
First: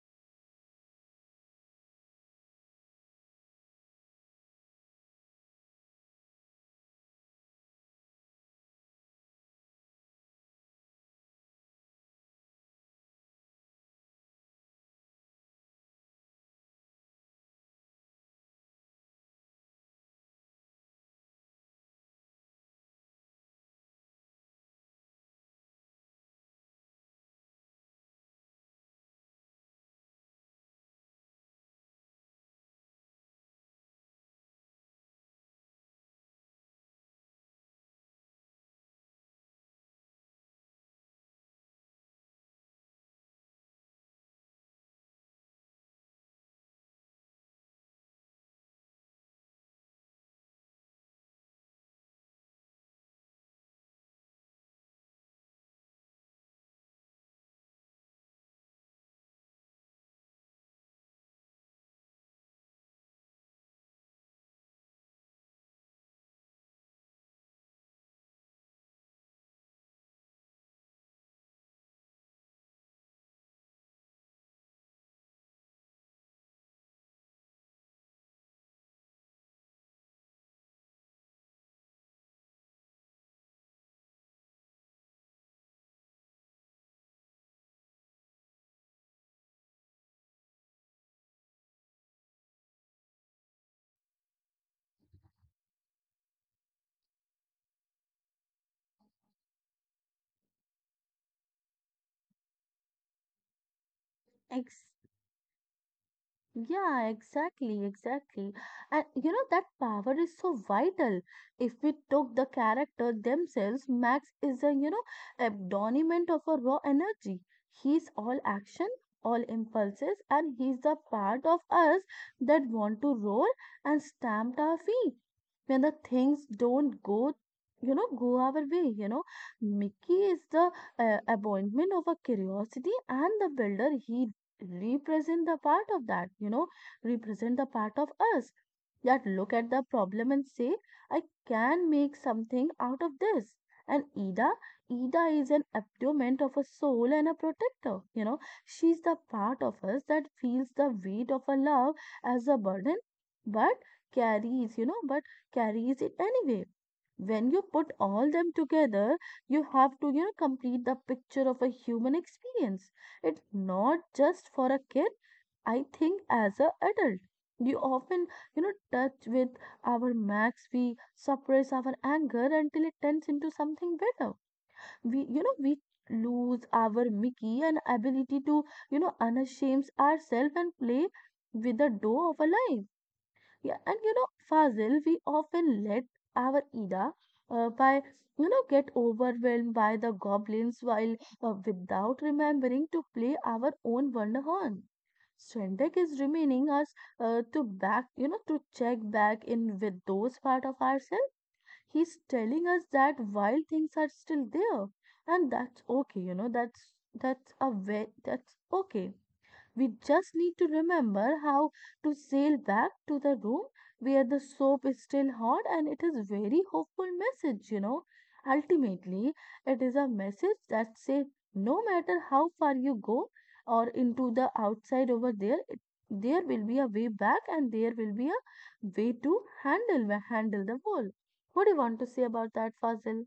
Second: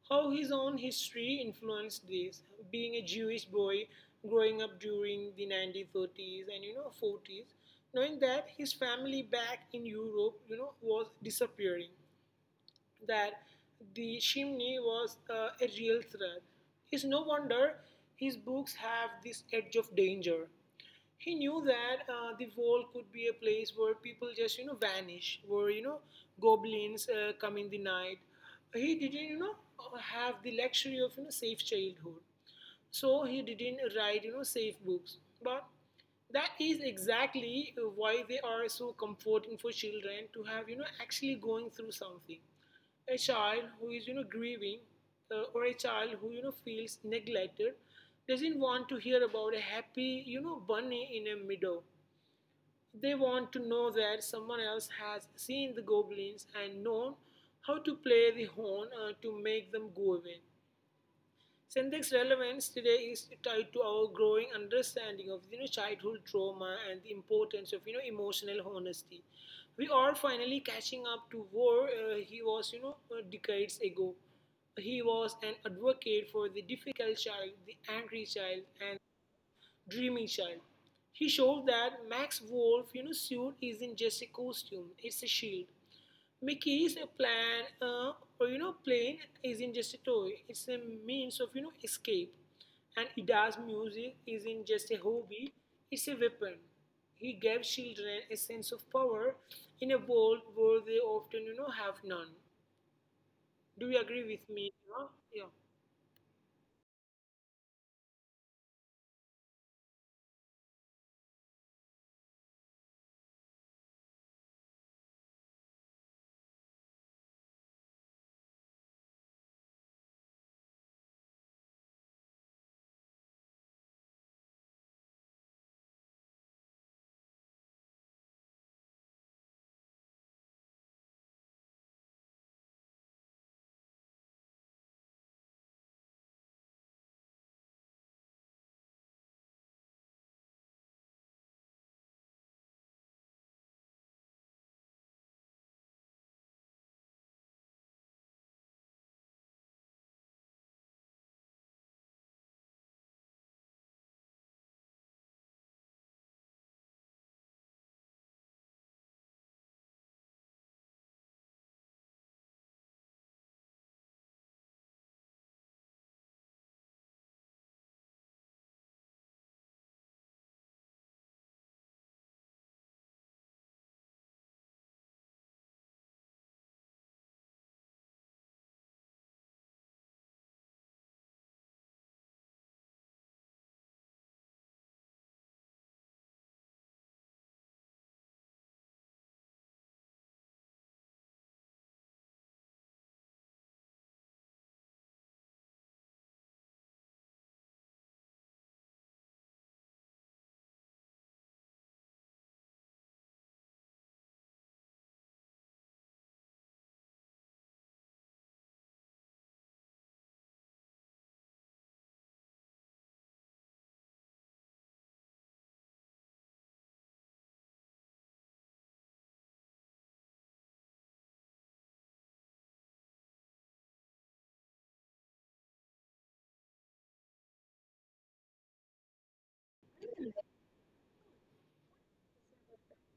Speaker 2: how his own history influenced this. Being a Jewish boy growing up during the nineteen thirties and, you know, forties, knowing that his family back in Europe, you know, was disappearing, that the chimney was uh, a real threat. It's no wonder his books have this edge of danger. He knew that uh, the wall could be a place where people just you know vanish, where you know goblins uh, come in the night. He didn't you know have the luxury of you know safe childhood, so he didn't write you know safe books. But that is exactly why they are so comforting for children to have, you know actually going through something. A child who is you know grieving, uh, or a child who you know feels neglected doesn't want to hear about a happy you know bunny in a meadow. They want to know that someone else has seen the goblins and known how to play the horn uh, to make them go away. Syntax relevance today is tied to our growing understanding of you know childhood trauma and the importance of you know emotional honesty. We are finally catching up to where uh, he was, you know uh, decades ago. He was an advocate for the difficult child, the angry child, and dreamy child. He showed that Max Wolf, you know, suit isn't just a costume; it's a shield. Mickey's plan, uh, or you know, plane isn't just a toy. It's a means of you know escape, and Ida's music isn't just a hobby. It's a weapon. He gave children a sense of power in a world where they often you know have none. Do you agree with me,
Speaker 1: Ex
Speaker 2: Eva? Yeah.
Speaker 1: Yeah, exactly, exactly. And you know that power is so vital. If we took the character themselves, Max is a, you know, embodiment of a raw energy. He's all action, all impulses, and he's the part of us that want to roll and stamp our feet when the things don't go, you know, go our way, you know. Mickey is the uh, appointment of a curiosity and the builder. He represent the part of that you know represent the part of us that look at the problem and say, I can make something out of this. And ida ida is an abdomen of a soul and a protector. You know she's the part of us that feels the weight of a love as a burden, but carries you know but carries it anyway. When you put all them together, you have to you know complete the picture of a human experience. It's not just for a kid. I think as a adult, you often, you know, touch with our Max. We suppress our anger until it turns into something better. We, you know, we lose our Mickey and ability to, you know, unashamed ourselves and play with the door of our lives. Yeah, and you know, Fazil, we often let our Ida, uh, by you know get overwhelmed by the goblins while, uh, without remembering to play our own Wonderhorn. Strendek is remaining us, uh, to back, you know to check back in with those part of ourselves. He's telling us that wild things are still there, and that's okay. You know that's that's a way that's okay. We just need to remember how to sail back to the room where the soap is still hot, and it is very hopeful message, you know. Ultimately, it is a message that says no matter how far you go or into the outside over there, it, there will be a way back, and there will be a way to handle handle the world. What do you want to say about that, Fazil?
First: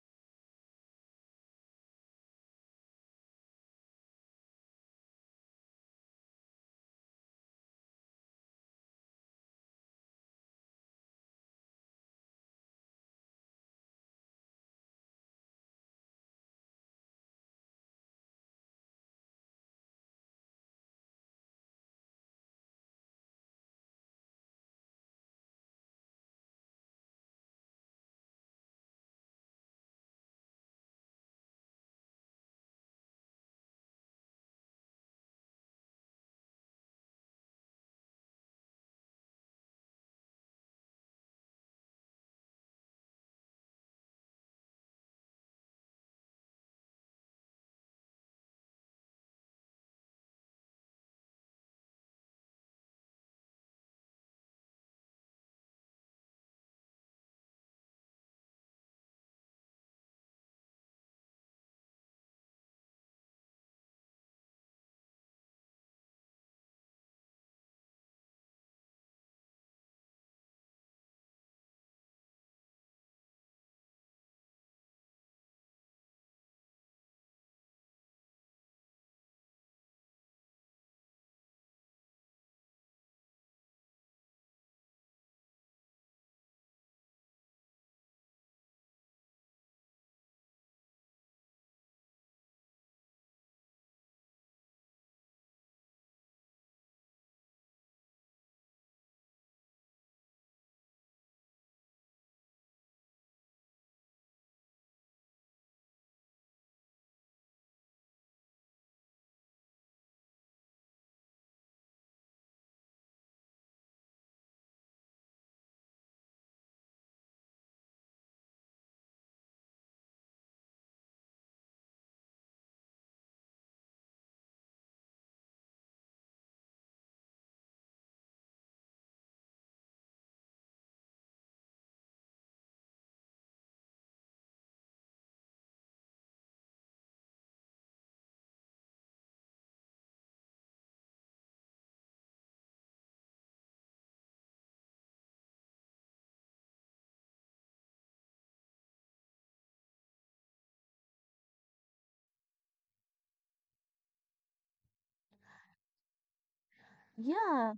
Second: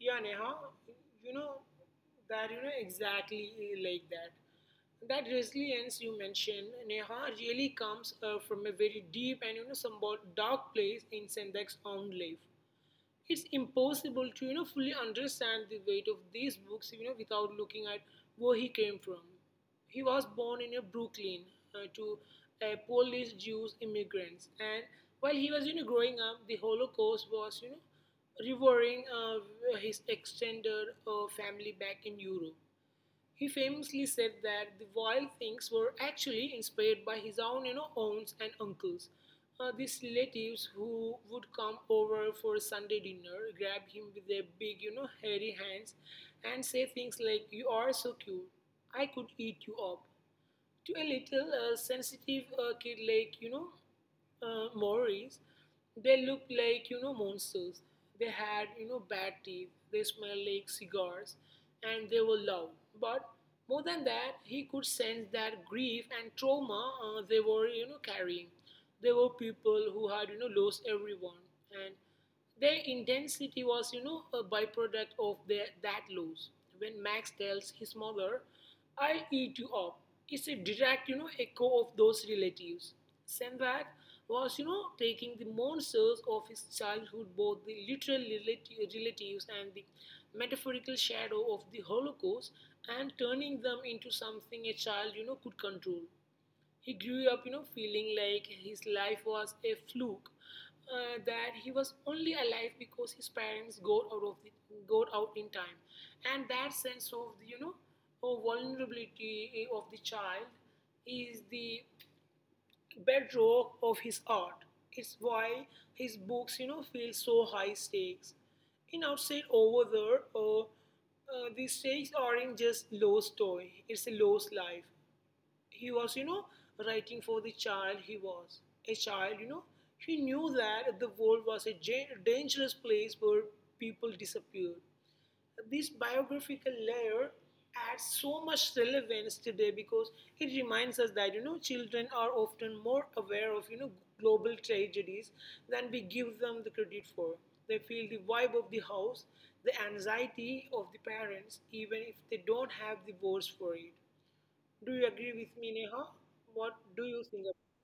Speaker 2: Yeah, Neha, you know that you know exactly like that. That resilience you mentioned, Neha, really comes uh, from a very deep and you know somewhat dark place in Sendak's own life. It's impossible to you know fully understand the weight of these books you know without looking at where he came from. He was born in a Brooklyn, uh, to uh, Polish Jews immigrants, and while he was you know growing up, the Holocaust was you know revering uh, his extended uh, family back in Europe. He famously said that the wild things were actually inspired by his own, you know, aunts and uncles. Uh, these relatives who would come over for a Sunday dinner, grab him with their big, you know, hairy hands, and say things like, "You are so cute. I could eat you up." To a little uh, sensitive uh, kid like you know uh, Maoris, they looked like you know monsters. They had you know bad teeth. They smelled like cigars, and they were loud. But more than that, he could sense that grief and trauma uh, they were you know carrying. They were people who had you know lost everyone, and their intensity was, you know, a byproduct of their, that loss. When Max tells his mother, "I'll eat you up," it's a direct, you know, echo of those relatives. Sendak was, you know, taking the monsters of his childhood, both the literal relati- relatives and the metaphorical shadow of the Holocaust, and turning them into something a child, you know, could control. He grew up, you know, feeling like his life was a fluke, uh, that he was only alive because his parents got out of the, got out in time, and that sense of you know, of vulnerability of the child is the bedrock of his art. It's why his books, you know, feel so high stakes. In outside over there, uh, uh, the stakes aren't just lost toy; it's a lost life. He was, you know, writing for the child he was. A child, you know, he knew that the world was a ja- dangerous place where people disappeared. This biographical layer adds so much relevance today because it reminds us that you know children are often more aware of you know global tragedies than we give them the credit for. They feel the vibe of the house, the anxiety of the parents, even if they don't have the words for it. Do you agree with me, Neha? What do you think? About?
Speaker 1: Yeah,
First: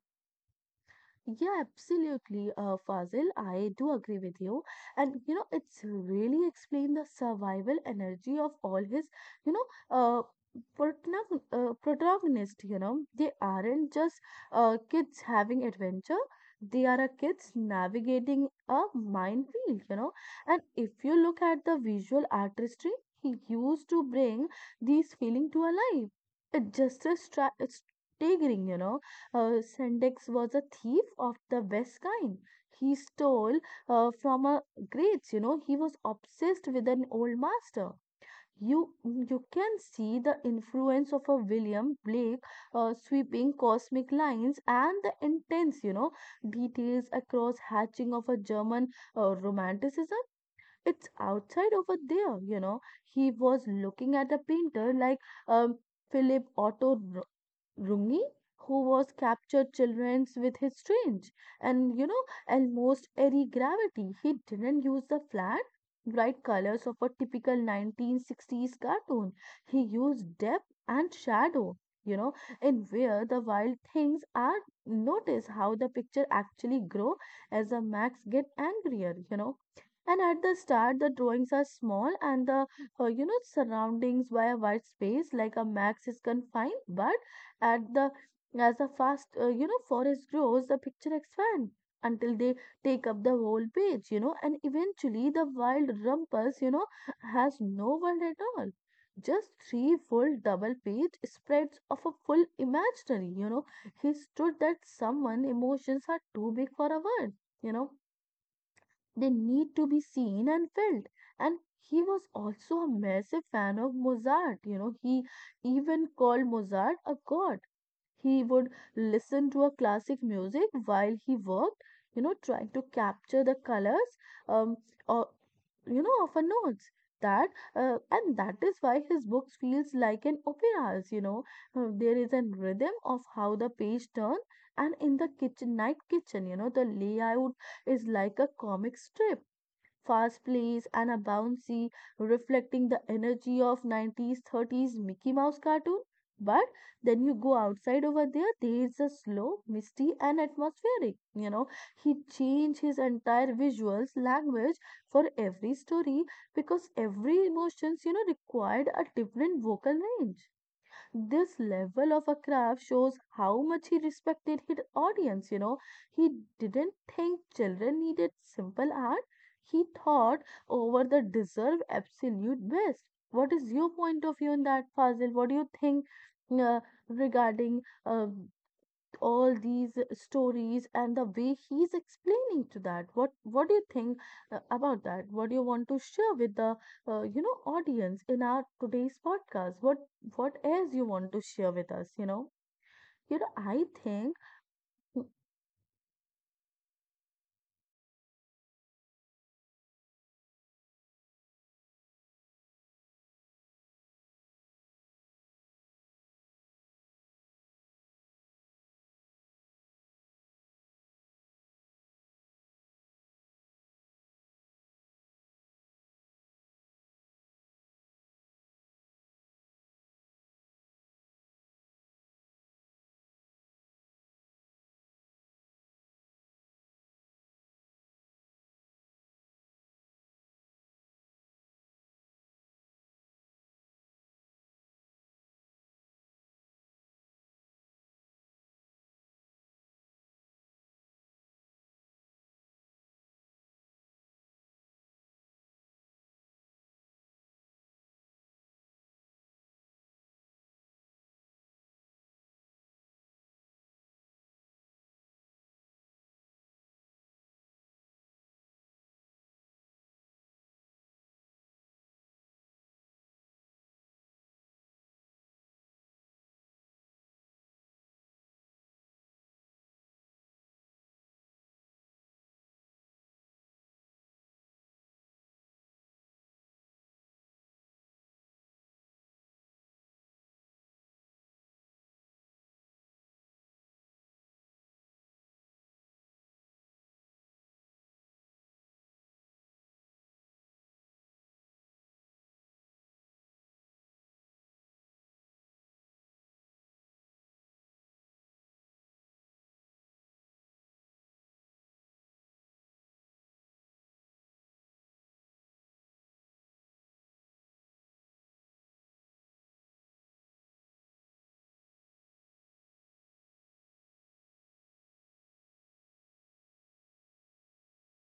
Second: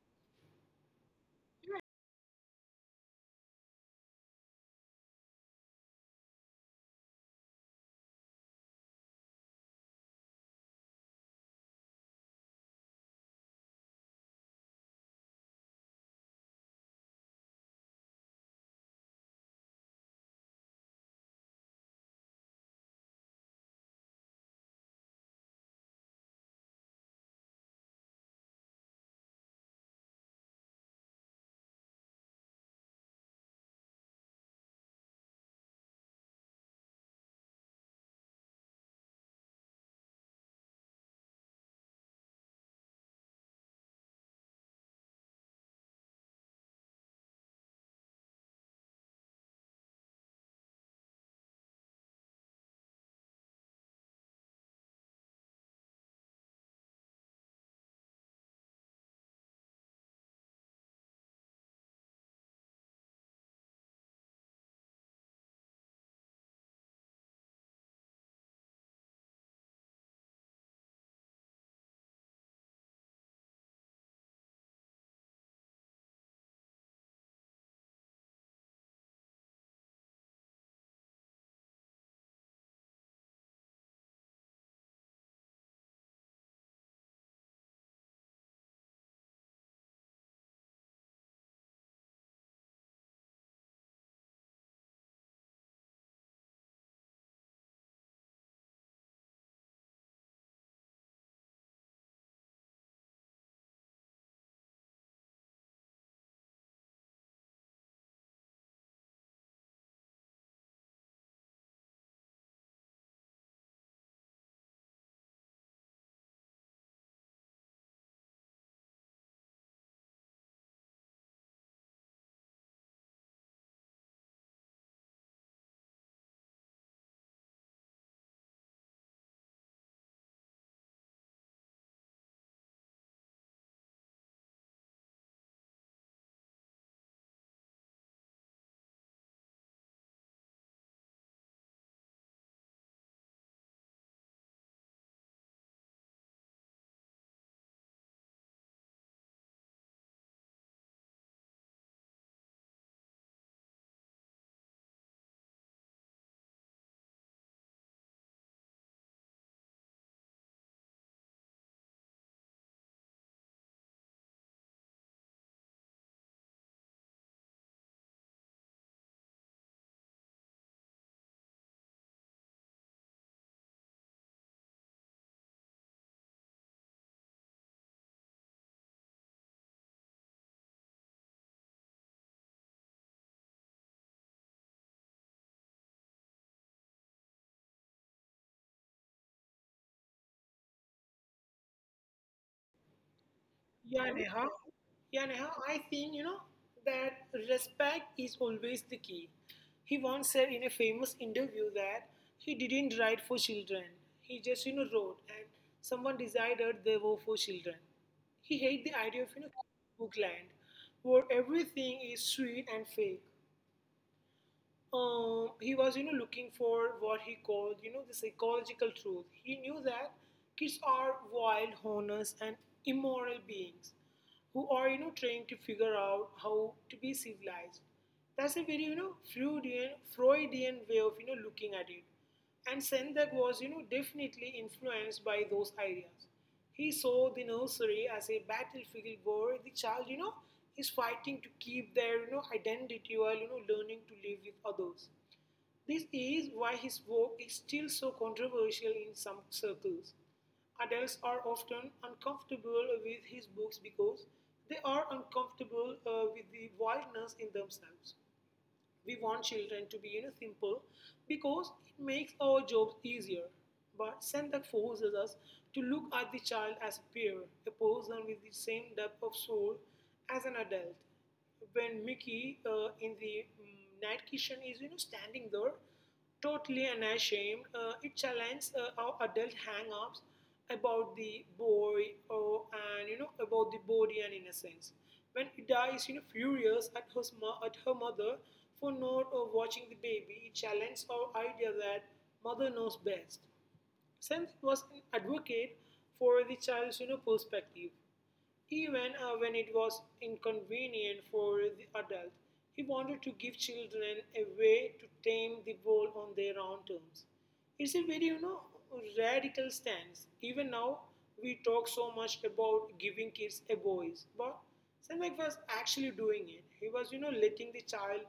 Speaker 1: yeah, absolutely, uh, Fazil. I do agree with you. And, you know, it's really explained the survival energy of all his, you know, uh, protagon- uh, protagonist, you know. They aren't just uh, kids having adventure. They are a kids navigating a minefield, you know. And if you look at the visual artistry, he used to bring these feeling to alive. It's just a stra- it's staggering, you know uh, Sendex was a thief of the best kind. He stole uh, from a greats, you know, he was obsessed with an old master. You, you can see the influence of a William Blake, uh, sweeping cosmic lines and the intense, you know, details across hatching of a German uh, romanticism. It's outside over there, you know. He was looking at a painter like um, Philip Otto Rungi, who was captured children's with his strange and you know almost airy gravity. He didn't use the flat, bright colors of a typical nineteen sixties cartoon. He used depth and shadow, you know, in where the wild things are. Notice how the picture actually grow as the Max get angrier, you know. And at the start, the drawings are small and the, uh, you know, surroundings by a wide space like a max is confined, but at the as the fast uh, you know forest grows, the picture expands until they take up the whole page, you know, and eventually the wild rumpus, you know, has no world at all. Just three full double page spreads of a full imaginary, you know. He stood that someone emotions are too big for a word, you know. They need to be seen and felt. And he was also a massive fan of Mozart, you know. He even called Mozart a god. He would listen to a classic music while he worked, you know, trying to capture the colors um, or you know of a notes that uh, And that is why his books feels like an operas, you know. Uh, there is a rhythm of how the page turn, and in the kitchen night kitchen, you know, the layout is like a comic strip, fast plays, and a bouncy, reflecting the energy of nineties, thirties Mickey Mouse cartoon. But then you go outside over there, there is a slow, misty, and atmospheric. You know, he changed his entire visuals language for every story because every emotions, you know, required a different vocal range. This level of a craft shows how much he respected his audience, you know. He didn't think children needed simple art. He thought over the deserve absolute best. What is your point of view on that, Fazil? What do you think, uh, regarding, uh, all these stories and the way he's explaining to that, what what do you think, uh, about that, what do you want to share with the, uh, you know, audience in our today's podcast? what what else you want to share with us, you know? You know, I
Speaker 2: Yeah,
Speaker 1: think.
Speaker 2: Neha. Yeah, Neha. I think you know that respect is always the key. He once said in a famous interview that he didn't write for children. He just you know wrote, and someone decided they were for children. He hated the idea of you know bookland, where everything is sweet and fake. Um, he was you know looking for what he called you know the psychological truth. He knew that kids are wild, honest, and immoral beings who are you know trying to figure out how to be civilized. That's a very you know Freudian, freudian way of you know looking at it, and Sendak was you know definitely influenced by those ideas. He saw the nursery as a battlefield where the child, you know, is fighting to keep their, you know, identity while, you know, learning to live with others. This is why his work is still so controversial in some circles. Adults are often uncomfortable with his books because they are uncomfortable uh, with the wildness in themselves. We want children to be you know, simple because it makes our jobs easier. But Sendak forces us to look at the child as a peer, a person with the same depth of soul as an adult. When Mickey, uh, in the mm, Night Kitchen, is you know standing there totally unashamed, uh, it challenges uh, our adult hang-ups about the boy or, and you know about the body and innocence. When Ida is you know furious at her at her mother for not uh, watching the baby, it challenges our idea that mother knows best. Senth was an advocate for the child's you know, perspective. Even uh, when it was inconvenient for the adult, he wanted to give children a way to tame the world on their own terms. It's a very, you know, radical stance. Even now, we talk so much about giving kids a voice, but Sendak was actually doing it. He was, you know, letting the child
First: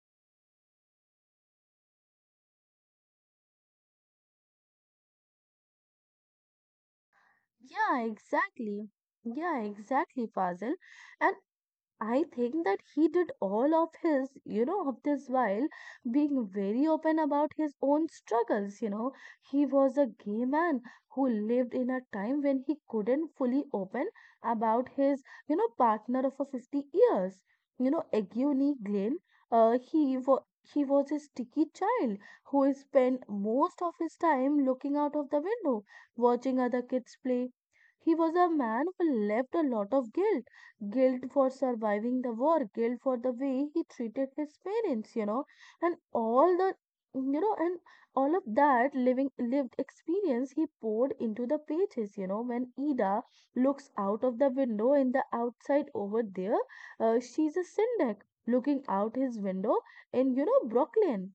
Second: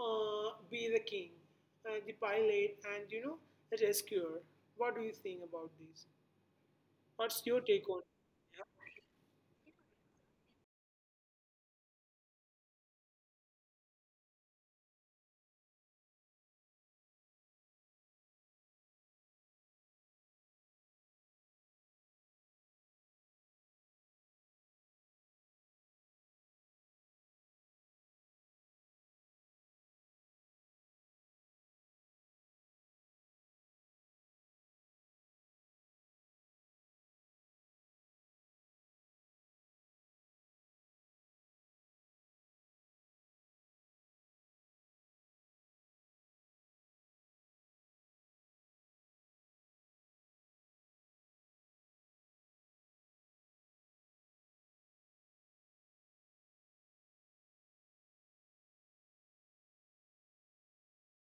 Speaker 2: uh, be the king, uh, the pilot, and, you know, the rescuer. What do you think about this? What's your take on
Speaker 1: Yeah,
Speaker 2: it?
Speaker 1: exactly. Yeah, exactly, Fazil. And I think that he did all of his, you know, of this while being very open about his own struggles. You know, he was a gay man who lived in a time when he couldn't fully open about his, you know, partner of a fifty years. You know, Egwene Glenn, uh, he was. He was a sticky child who spent most of his time looking out of the window, watching other kids play. He was a man who left a lot of guilt guilt for surviving the war, guilt for the way he treated his parents, you know, and all the you know, and all of that living lived experience he poured into the pages, you know, when Ida looks out of the window in the outside over there, uh, she's a syndic looking out his window in, you know, Brooklyn.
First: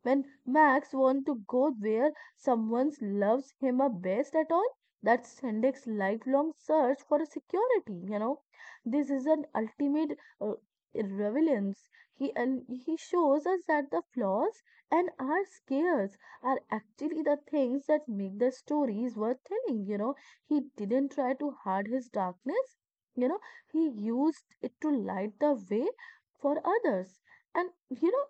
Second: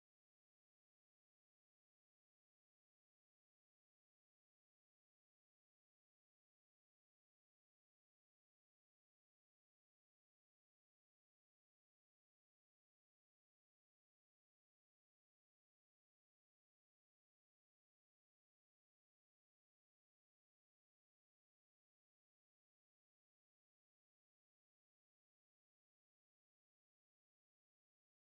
Speaker 1: When Max wants to go where someone loves him a best at all, that's Sendek's lifelong search for security, you know. This is an ultimate uh, relevance. He, and he shows us that the flaws and our scares are actually the things that make the stories worth telling, you know. He didn't try to hide his darkness, you know, he used it to light the way for others. And you know,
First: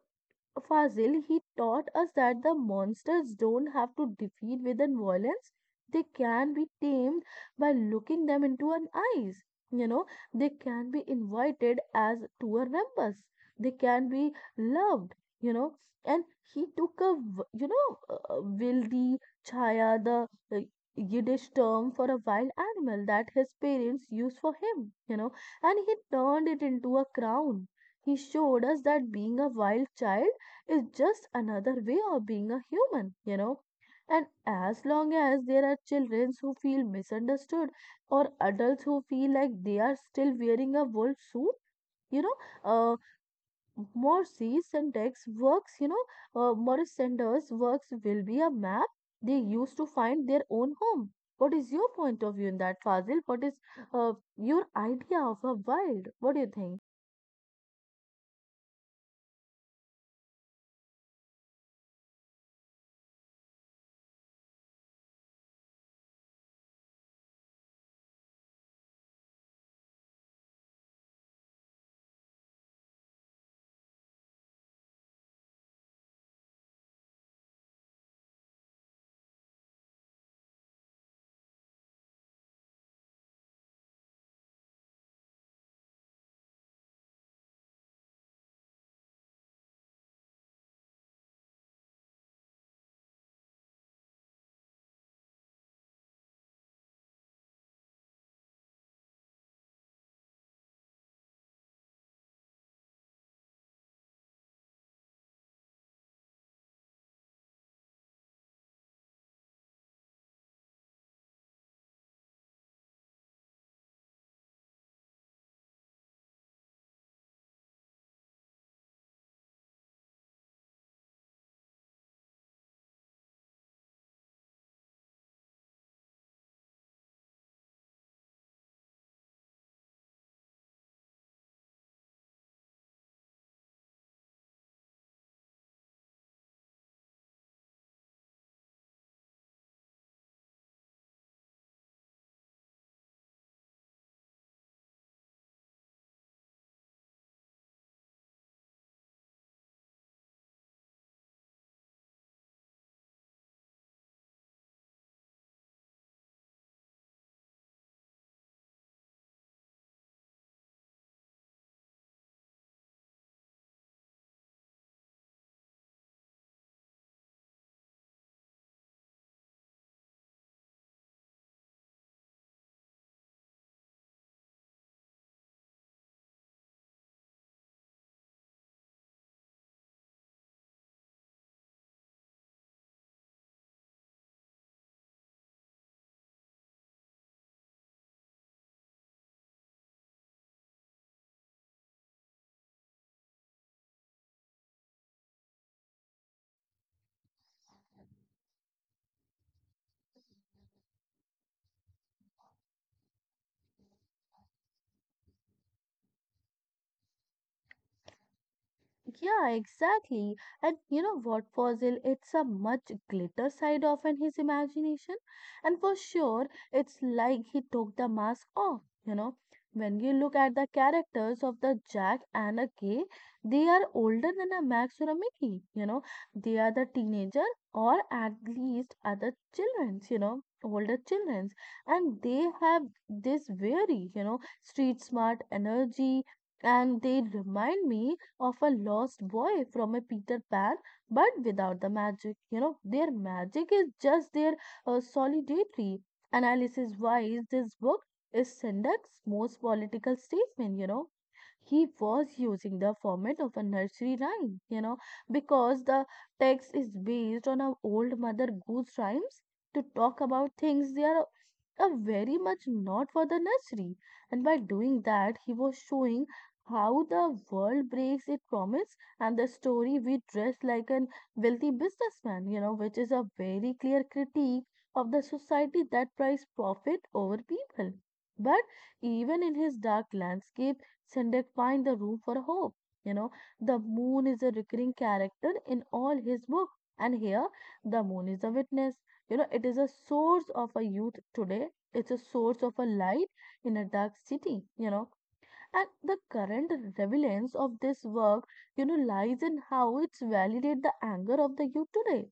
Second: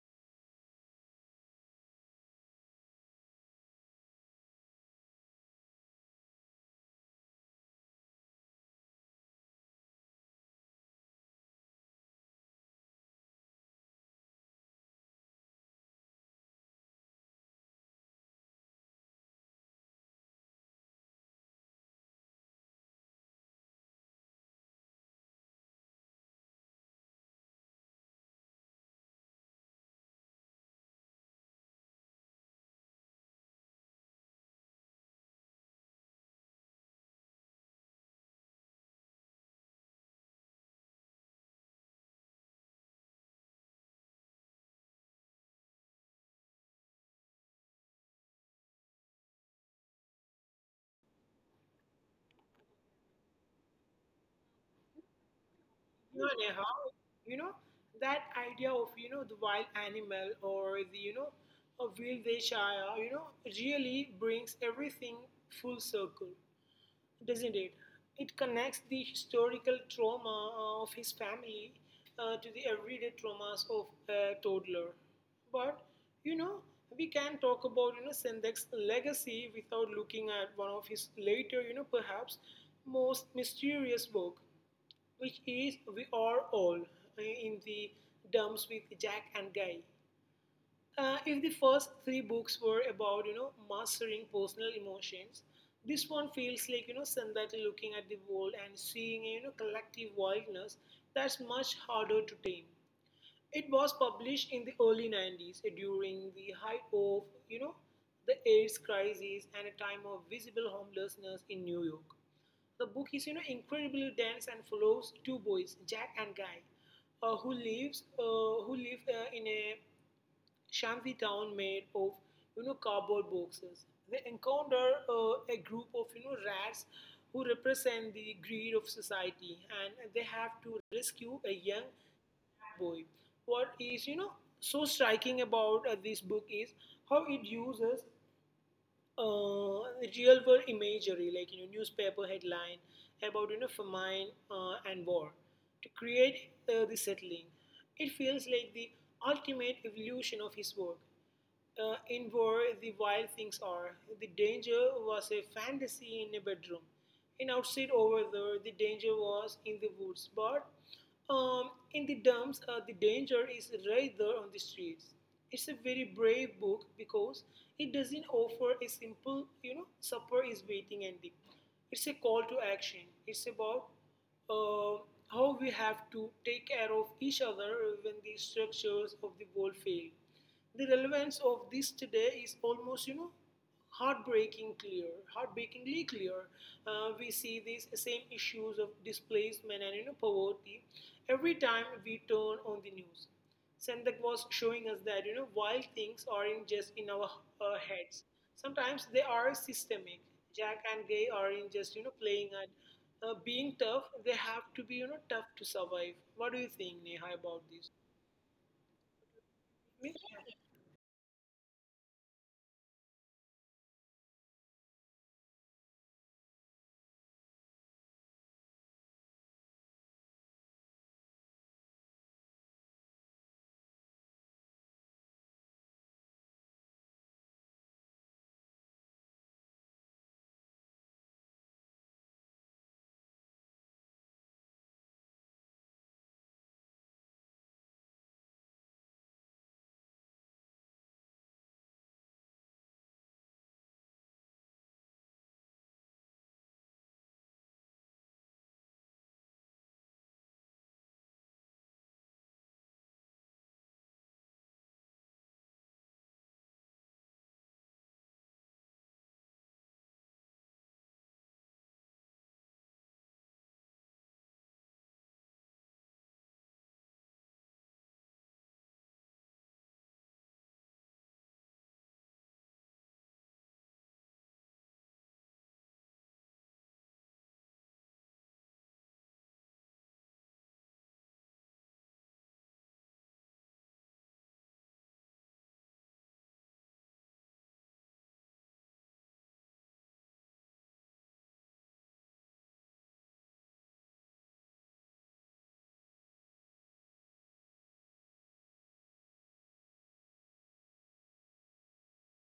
Speaker 1: Fazil, he taught us that the monsters don't have to defeat with the violence. They can be tamed by looking them into an eyes. You know, they can be invited as tour members. They can be loved, you know. And he took a, v- you know, uh, wilde chaya, the uh, Yiddish term for a wild animal that his parents used for him, you know, and he turned it into a crown. He showed us that being a wild child is just another way of being a human, you know. And as long as there are children who feel misunderstood or adults who feel like they are still wearing a wolf suit, you know, uh, Morse's syntax works, you know, uh, Morris Sanders' works will be a map they use to find their own home. What is your point of view in that, Fazil? What is uh, your idea of a world?
Speaker 2: you know,
Speaker 1: What do you
Speaker 2: Neha,
Speaker 1: think?
Speaker 2: you know that idea of you know the wild animal or the you know a wild Shire, you know, really brings everything full circle, doesn't it? It connects the historical trauma uh, of his family uh, to the everyday traumas of a toddler. But you know, we can talk about you know Sendek's legacy without looking at one of his later, you know, perhaps most mysterious work, which is We Are All, uh, in the Dumps with Jack and Guy. Uh, if the first three books were about you know mastering personal emotions, this one feels like you know Sandati looking at the world and seeing a you know collective wildness that's much harder to tame. It was published in the early nineties uh, during the height of you know the AIDS crisis and a time of visible homelessness in New York. The book is you know incredibly dense and follows two boys, Jack and Guy, uh, who lives uh, who live uh, in a shanty town made of you know cardboard boxes. They encounter uh, a group of you know rats who represent the greed of society, and they have to rescue a young boy. What is you know so striking about uh, this book is how it uses uh, real world imagery like you know newspaper headline about you know famine uh, and war to create uh, the settling. It feels like the ultimate evolution of his work. Uh, in war the Wild Things Are, the danger was a fantasy in a bedroom. In Outside Over There, the danger was in the woods, but um, in the Dumps, uh, the danger is right there on the streets. It's a very brave book because it doesn't offer a simple, you know, supper is waiting ending. It's a call to action. It's about uh, how we have to take care of each other when the structures of the world fail. The relevance of this today is almost, you know, heartbreaking clear, heartbreakingly clear. Uh, we see these same issues of displacement and you know, poverty every time we turn on the news. Sendak was showing us that you know while things aren't just in our uh, heads, sometimes they are systemic. Jack and Gay aren't just you know playing at uh, being tough. They have to be you know tough to survive. What do you think, Neha, about this?
Speaker 1: Yeah, exactly. And you know what, Fossil? It's a much glitter side of in his imagination. And for sure, it's like he took the mask off, you know. When you look at the characters of the Jack and a Kay, they are older than a Max or a Mickey, you know. They are the teenager or at least other children's, you know, older children's. And they have this very, you know, street smart energy. And they remind me of a lost boy from a Peter Pan, but without the magic. You know, their magic is just their uh, solidity. Analysis wise, this book is Sendak's most political statement, you know. He was using the format of a nursery rhyme, you know, because the text is based on a old Mother Goose rhymes to talk about things they are a very much not for the nursery. And by doing that, he was showing how the world breaks its promise and the story we dress like an wealthy businessman, you know, which is a very clear critique of the society that prize profit over people. But even in his dark landscape, Sendak finds the room for hope. You know, the moon is a recurring character in all his books, and here the moon is a witness. You know, it is a source of a youth today. It's a source of a light in a dark city. You know, and the current relevance of this work, you know, lies in how it's validate the anger of the youth today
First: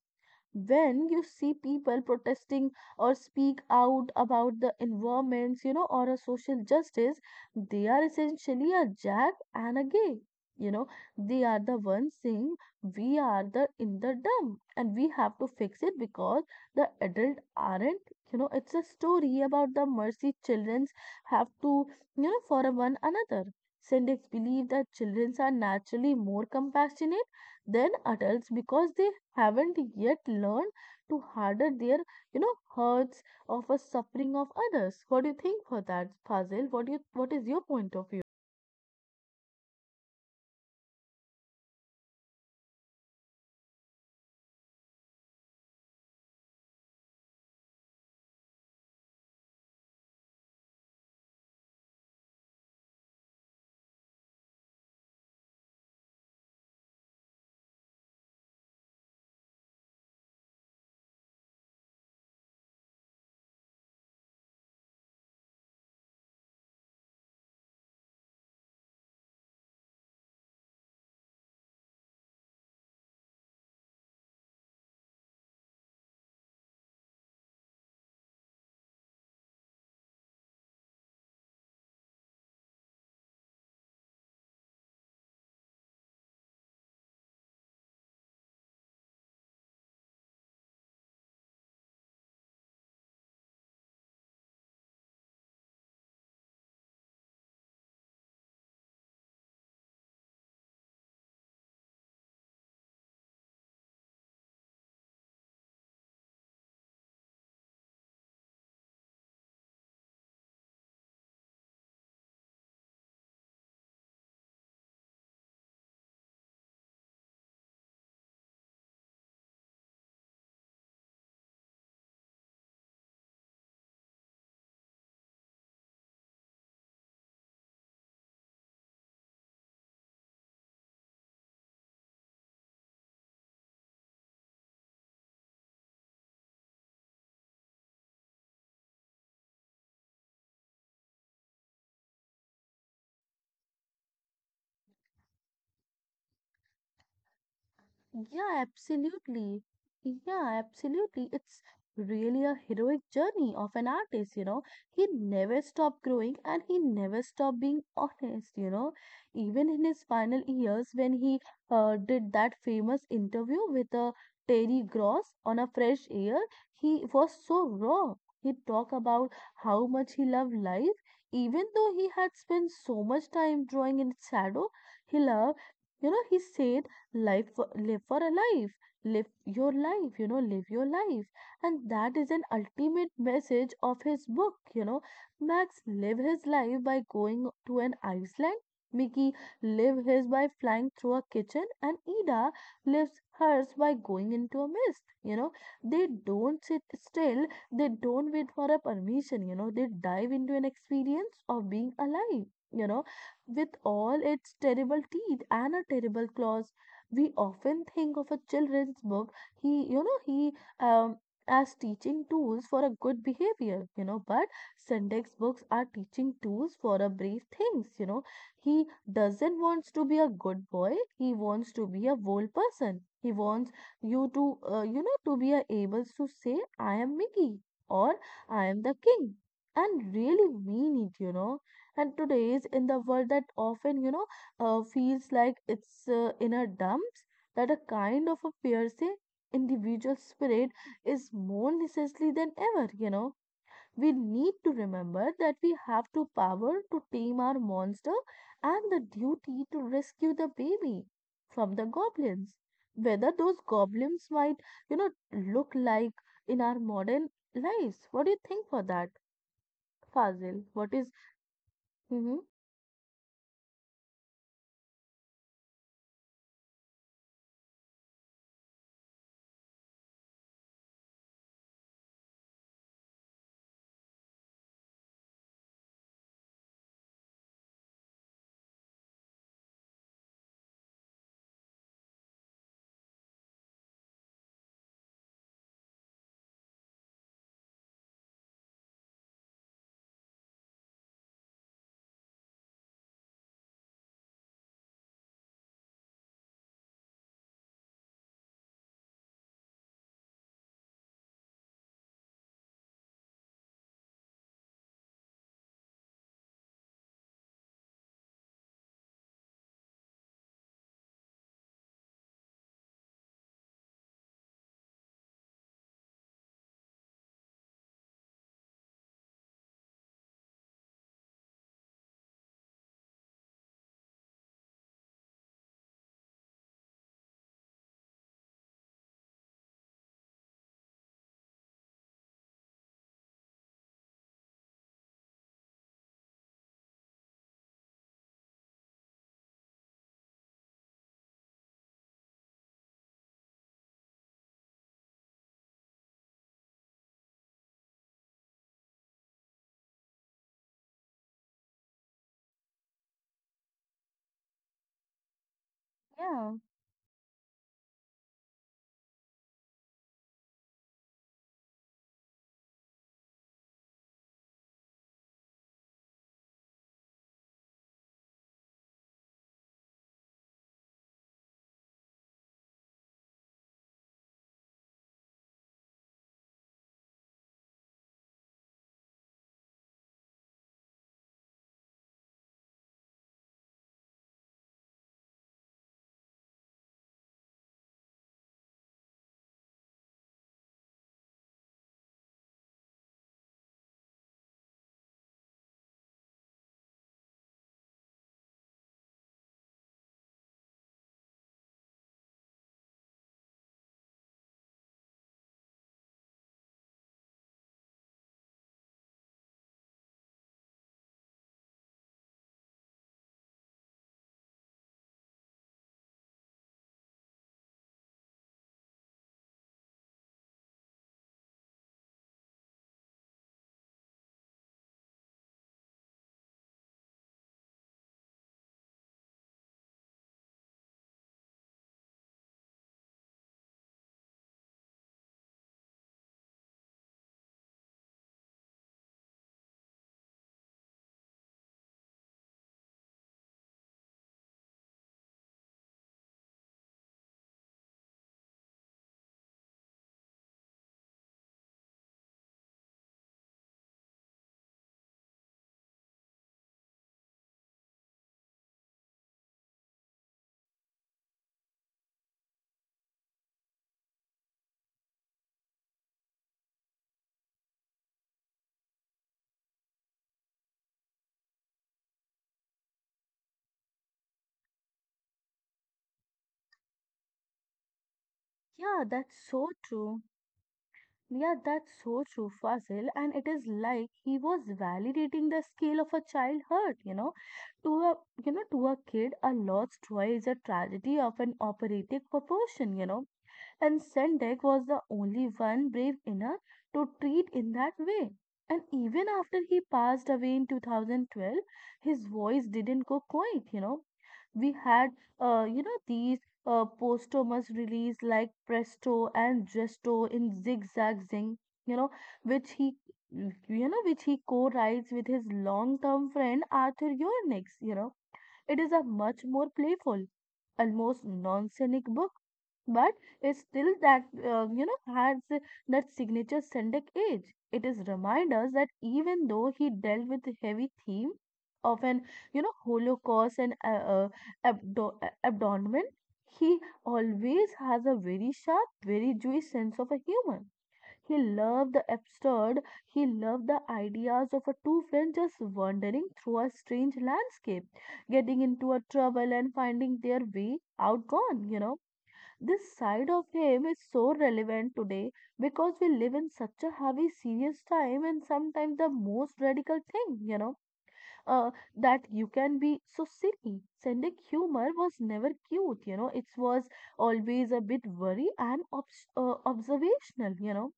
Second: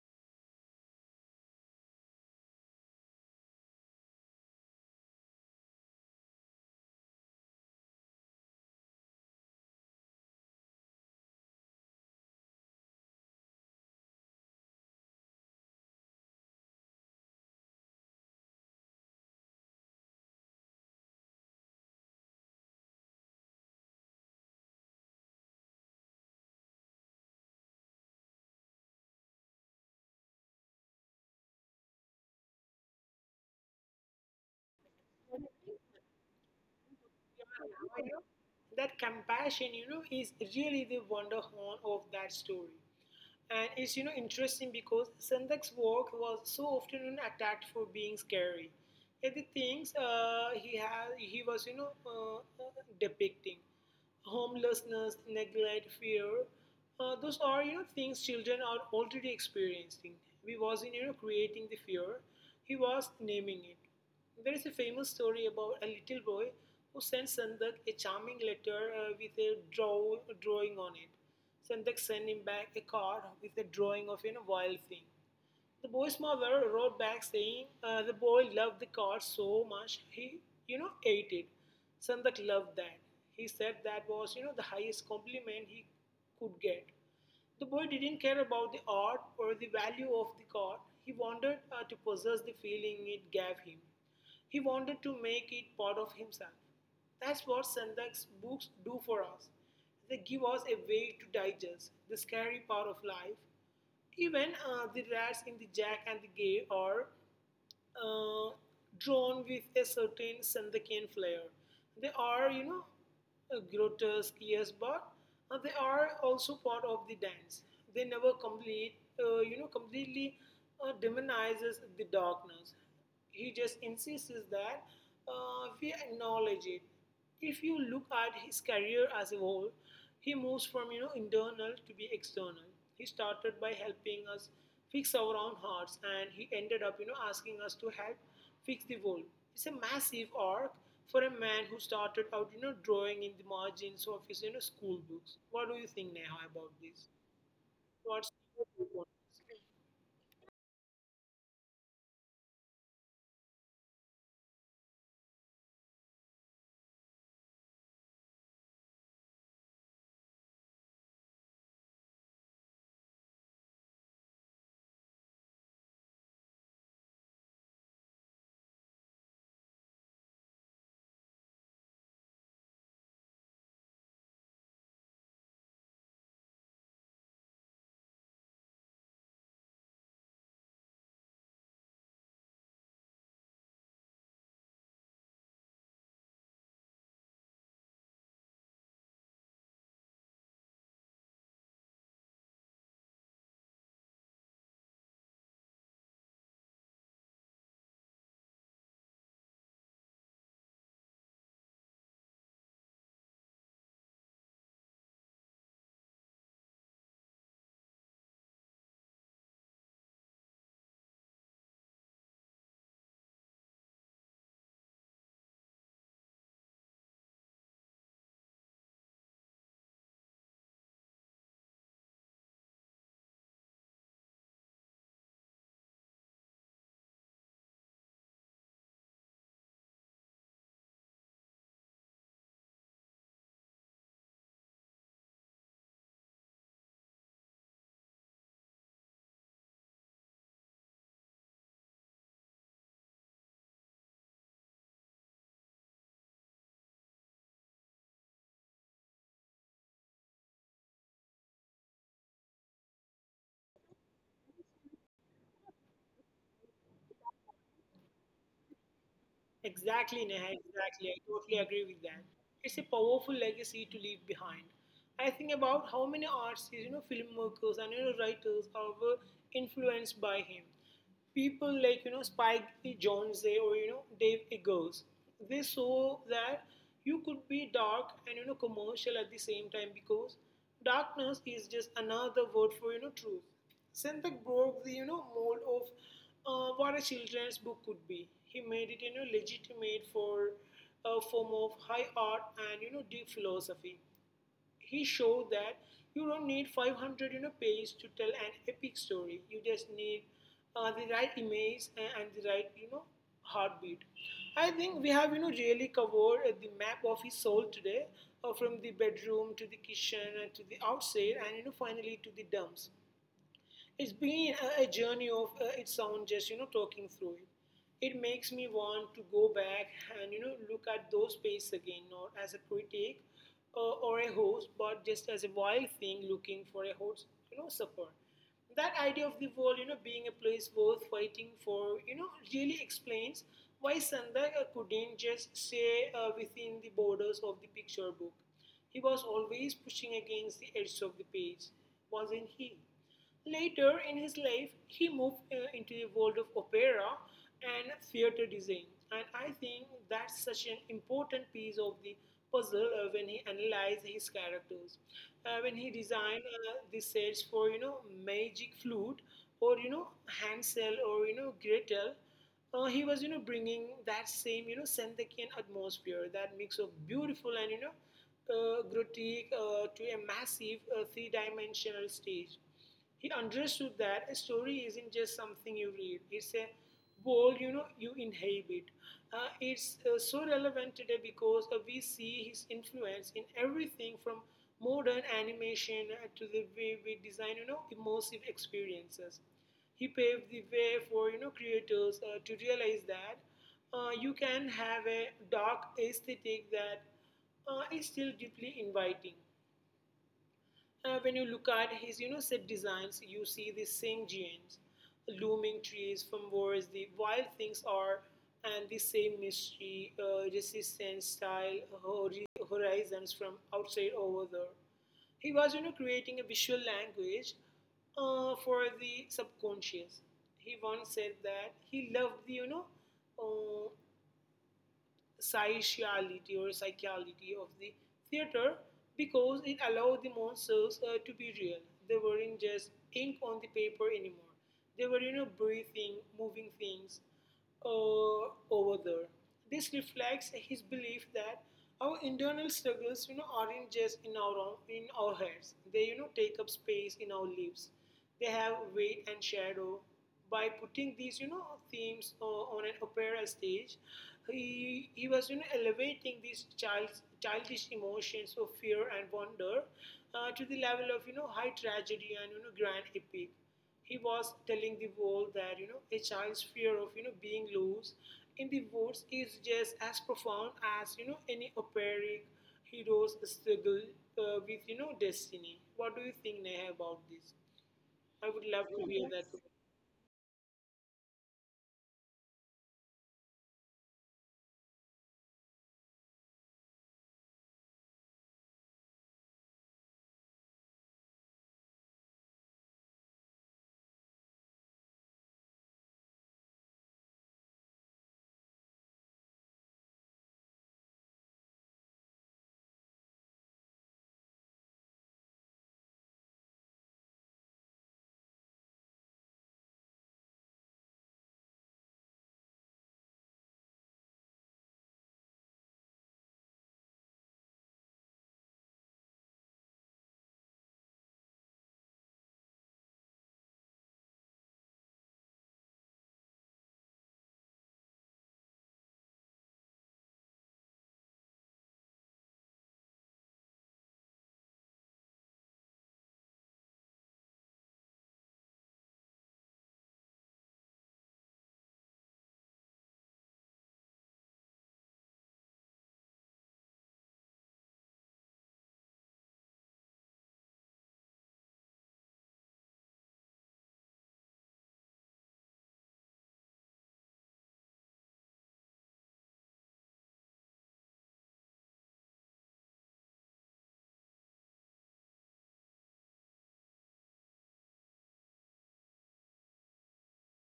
Speaker 1: when you see people protesting or speak out about the environments, you know, or a social justice, they are essentially a jack and a gay. You know, they are the ones saying we are the in the dumb and we have to fix it because the adult aren't. You know, it's a story about the mercy childrens have to, you know, for one another. Syndics believe that children are naturally more compassionate than adults because they haven't yet learned to harden their, you know, hurts of a suffering of others. What do you think for that, Fazil? What do you, what is your point of
Speaker 2: Yeah, you
Speaker 1: view?
Speaker 2: know, that compassion, you know, is really the wonder horn of that story. And it's, you know, interesting because Sandak's work was so often you know, attacked for being scary. Yet the things uh, he had, he was, you know, uh, uh, depicting homelessness, neglect, fear. Uh, those are, you know, things children are already experiencing. He wasn't, you know, creating the fear. He was naming it. There is a famous story about a little boy who sent Sandak a charming letter uh, with a draw, drawing on it. Sandak sent him back a card with a drawing of a you know, wild thing. The boy's mother wrote back saying uh, the boy loved the card so much he, you know, ate it. Sandak loved that. He said that was, you know, the highest compliment he could get. The boy didn't care about the art or the value of the card. He wanted uh, to possess the feeling it gave him. He wanted to make it part of himself. That's what Sandak's books do for us. They give us a way to digest the scary part of life. Even uh, the rats in the Jack and the Gay are uh, drawn with a certain Sandakan flair. They are, you know, uh, grotesque, yes, but uh, they are also part of the dance. They never complete, uh, you know, completely uh, demonizes the darkness. He just insists that uh, we acknowledge it. If you look at his career as a whole, he moves from you know internal to be external. He started by helping us fix our own hearts, and he ended up you know asking us to help fix the world. It's a massive arc for a man who started out you know drawing in the margins of his you know school books. What do you think, Neha, about this? What's
Speaker 1: Yeah,
Speaker 2: your take?
Speaker 1: absolutely. Yeah, absolutely. It's really a heroic journey of an artist, you know. He never stopped growing and he never stopped being honest, you know. Even in his final years, when he uh, did that famous interview with, uh, Terry Gross on a fresh air, he was so raw. He talked about how much he loved life, even though he had spent so much time drawing in its shadow. He loved, you know, he said life for, live for a life, live your life you know live your life. And that is an ultimate message of his book, you know. Max live his life by going to an iceland, Mickey live his by flying through a kitchen, and Ida lives hers by going into a mist, you know. They don't sit still, they don't wait for a permission, you know. They dive into an experience of being alive, you know, with all its terrible teeth and a terrible claws. We often think of a children's book, he you know he um, as teaching tools for a good behavior, you know. But syntax books are teaching tools for a brief things, you know. He doesn't wants to be a good boy, he wants to be a whole person. He wants you to, uh, you know, to be a able to say I am Mickey, or I am the king, and really mean it, you know. And today's in the world that often, you know, uh, feels like it's, uh, inner dumps, that a kind of a piercing individual spirit is more necessary than ever, you know. We need to remember that we have to power to tame our monster and the duty to rescue the baby from the goblins. Whether those goblins might, you know, look like in our modern lives. What do you think for that,
Speaker 2: Exactly,
Speaker 1: Fazil?
Speaker 2: Neha,
Speaker 1: What is-
Speaker 2: exactly. I totally agree with
Speaker 1: Mhm.
Speaker 2: that. It's a powerful legacy to leave behind. I think about how many artists, you know, filmmakers, and you know, writers are were influenced by him. People like, you know, Spike E. Jonze, or, you know, Dave Eggers, they saw that you could be dark and, you know, commercial at the same time because darkness is just another word for, you know, truth. Sandbeck broke the you know mold of uh, what a children's book could be. He made it you know legitimate for a form of high art and you know deep philosophy. He showed that you don't need five hundred you know pages to tell an epic story. You just need uh, the right image, and, and the right you know heartbeat. I think we have you know really covered uh, the map of his soul today, uh, from the bedroom to the kitchen and to the outside and you know finally to the dumps. It's been a journey of uh, its own, just you know, talking through it. It makes me want to go back and you know look at those pages again, not as a critic uh, or a host, but just as a wild thing looking for a host, you know, support. That idea of the world, you know, being a place worth fighting for, you know, really explains why Sandak uh, couldn't just stay uh, within the borders of the picture book. He was always pushing against the edge of the page, wasn't he? Later in his life, he moved uh, into the world of opera and theater design. And I think that's such an important piece of the puzzle uh, when he analyzed his characters. Uh, when he
Speaker 1: Yeah,
Speaker 2: designed uh, the sets for, you know, Magic Flute, or, you know, Hansel, or, you know, Gretel, uh, he was, you know, bringing that same, you know, Senthekian atmosphere, that mix of beautiful and, you know, uh, grotesque uh, to a massive uh, three-dimensional stage. He understood that a story isn't just something you read; it's a world you know you inhabit. Uh, it's uh, so relevant today because uh, we see his influence in everything from modern animation uh, to the way we design you know immersive experiences. He paved the way for you know creators uh, to realize that uh, you can have a dark aesthetic that uh, is still deeply inviting. Uh, when you look at his, you know, set designs, you see the same genes, looming trees from Wars, the Wild Things Are, and the same mystery, uh, resistance, style, horizons from Outside Over There. He was, you know, creating a visual language uh, for the subconscious. He once said that he loved the, you know, uh, psychiality or psychiality of the theater because it allowed the monsters uh, to be real. They weren't just ink on the paper anymore. They were, you know, breathing, moving things uh, over there. This reflects his belief that our internal struggles, you know, aren't just in our own, in our heads. They, you know, take up space in our lives. They have weight and shadow. By putting these you know themes o- on an opera stage, he, he was you know elevating these child, childish emotions of fear and wonder uh, to the level of you know high tragedy and you know grand epic. He was telling the world that you know a child's fear of you know being loose in the woods is just as profound as you know any operatic hero's struggle uh, with you know destiny. What do you think, Neha, about this? I would love
Speaker 1: yeah,
Speaker 2: to
Speaker 1: that's
Speaker 2: hear that.
Speaker 1: so true. Yeah, that's so true, Fazil. And it is like he was validating the scale of a child hurt, you know. To a, you know, to a kid, a lost toy is a tragedy of an operatic proportion, you know. And Sendak was the only one brave enough to treat in that way. And even after he passed away in two thousand twelve, his voice didn't go quiet, you know. We had, uh, you know, these uh, posthumous release like Presto and Gesto in Zigzag Zing, you know, which he, you know, which he co-writes with his long-term friend Arthur Yornix, you know. It is a much more playful, almost non-scenic book, but it's still that, uh, you know, has that signature Sendak age. It is remind us that even though he dealt with the heavy theme of an, you know, Holocaust and, uh, uh, abdo- uh, abandonment, he always has a very sharp, very Jewish sense of a humor. He loved the absurd, he loved the ideas of a two friends just wandering through a strange landscape, getting into a trouble and finding their way out gone, you know. This side of him is so relevant today because we live in such a heavy, serious time, and sometimes the most radical thing, you know, uh, that you can be so silly. Sending humor was never cute, you know, it was always a bit worry and obs- uh, observational, you know.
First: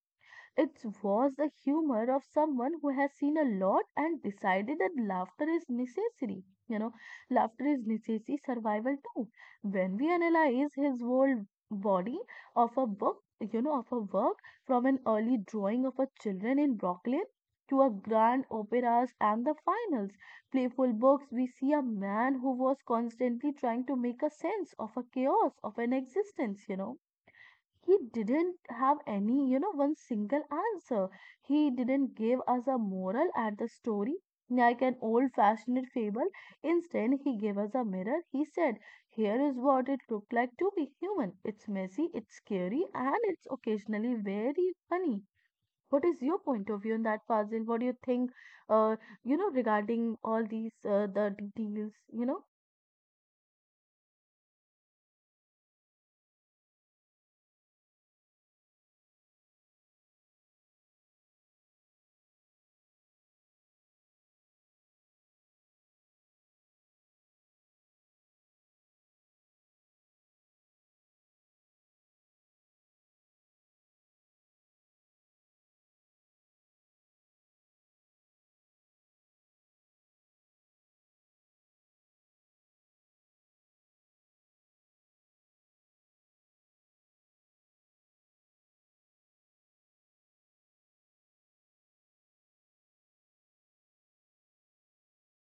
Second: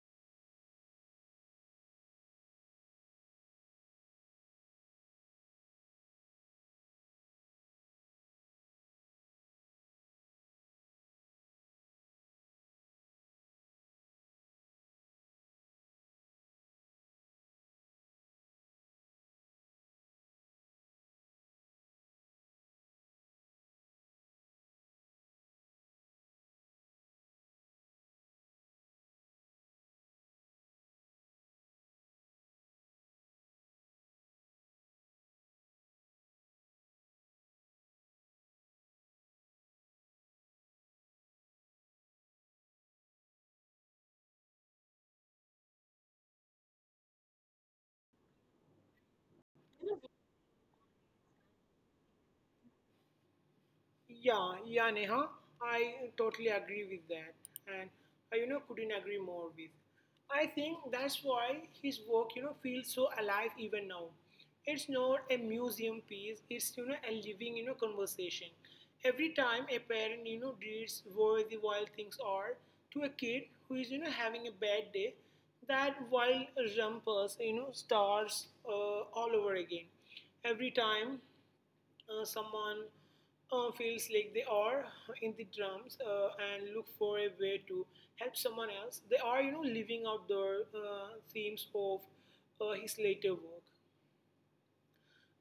Speaker 1: It was the humor of someone who has seen a lot and decided that laughter is necessary. You know, laughter is necessary survival too. When we analyze his whole body of a book, you know, of a work, from an early drawing of a children in Brooklyn to a grand operas and the finals, playful books, we see a man who was constantly trying to make a sense of a chaos of an existence, you know. He didn't have any, you know, one single answer. He didn't give us a moral at the story, like an old fashioned fable. Instead, he gave us a mirror. He said, here is what it looked like to be human. It's messy, it's scary, and it's occasionally very funny. What is your point of view on that, Fazil? What do you think, uh, you know, regarding all these, uh, the details, you know?
Speaker 2: Yeah, yeah, Neha, I totally agree with that, and I, you know, couldn't agree more with. I think that's why his work, you know, feels so alive even now. It's not a museum piece; it's you know a living, you know, conversation. Every time a parent, you know, reads Where the Wild Things Are to a kid who is, you know, having a bad day, that wild rumpus, you know, starts uh, all over again. Every time uh, someone uh, feels like they are in the drums uh, and look for a way to help someone else, they are, you know, living out their uh, themes of uh, his later work.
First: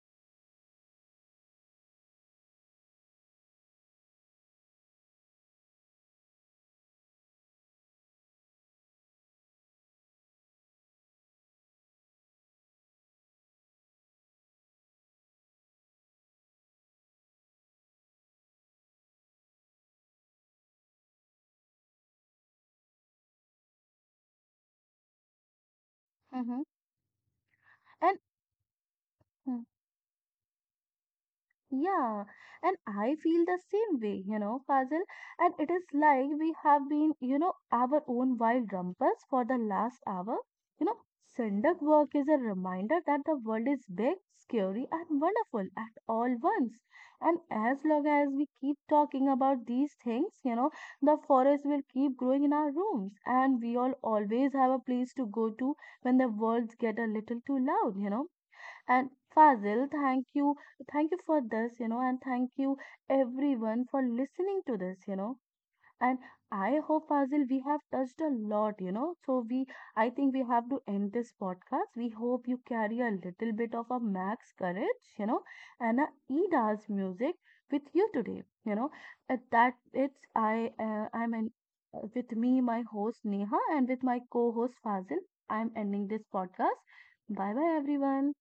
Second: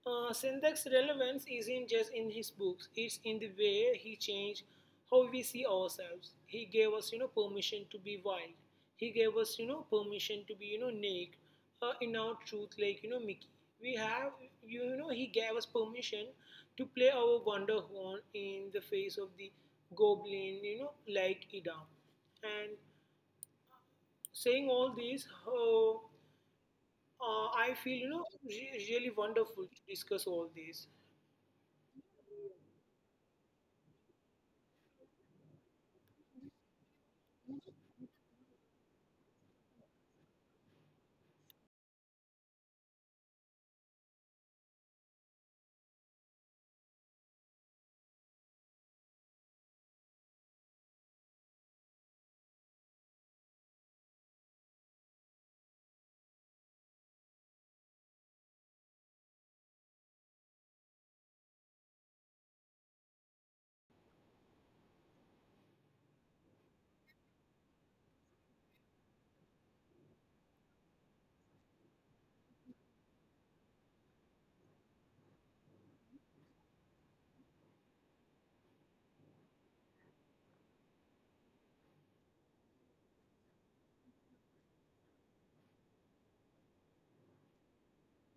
Speaker 2: Uh, Sendak's relevance isn't just in his books, it's in the way he changed how we see ourselves. He gave us, you know, permission to be wild. He gave us, you know, permission to be, you know, naked uh, in our truth, like, you know, Mickey. We have, you know, he gave us permission to play our wonder horn in the face of the goblin, you know, like Idam. And saying all this, uh,
Speaker 1: Mm-hmm.
Speaker 2: uh, I feel, you
Speaker 1: And
Speaker 2: know, re- really wonderful to discuss all this.
Speaker 1: yeah, and I feel the same way, you know, Fazil. And it is like we have been, you know, our own wild rumpus for the last hour. You know, Sendak work is a reminder that the world is big, scary, and wonderful at all once. And as long as we keep talking about these things, you know, the forest will keep growing in our rooms, and we all always have a place to go to when the words get a little too loud, you know. And Fazil, thank you. Thank you for this, you know, and thank you everyone for listening to this, you know. And I hope, Fazil, we have touched a lot, you know. So we, I think we have to end this podcast. We hope you carry a little bit of a Max courage, you know, and a Ida's music with you today, you know. At that, it's I, uh, I'm an, with me, my host Neha, and with my co-host Fazil. I'm ending this podcast. Bye bye, everyone.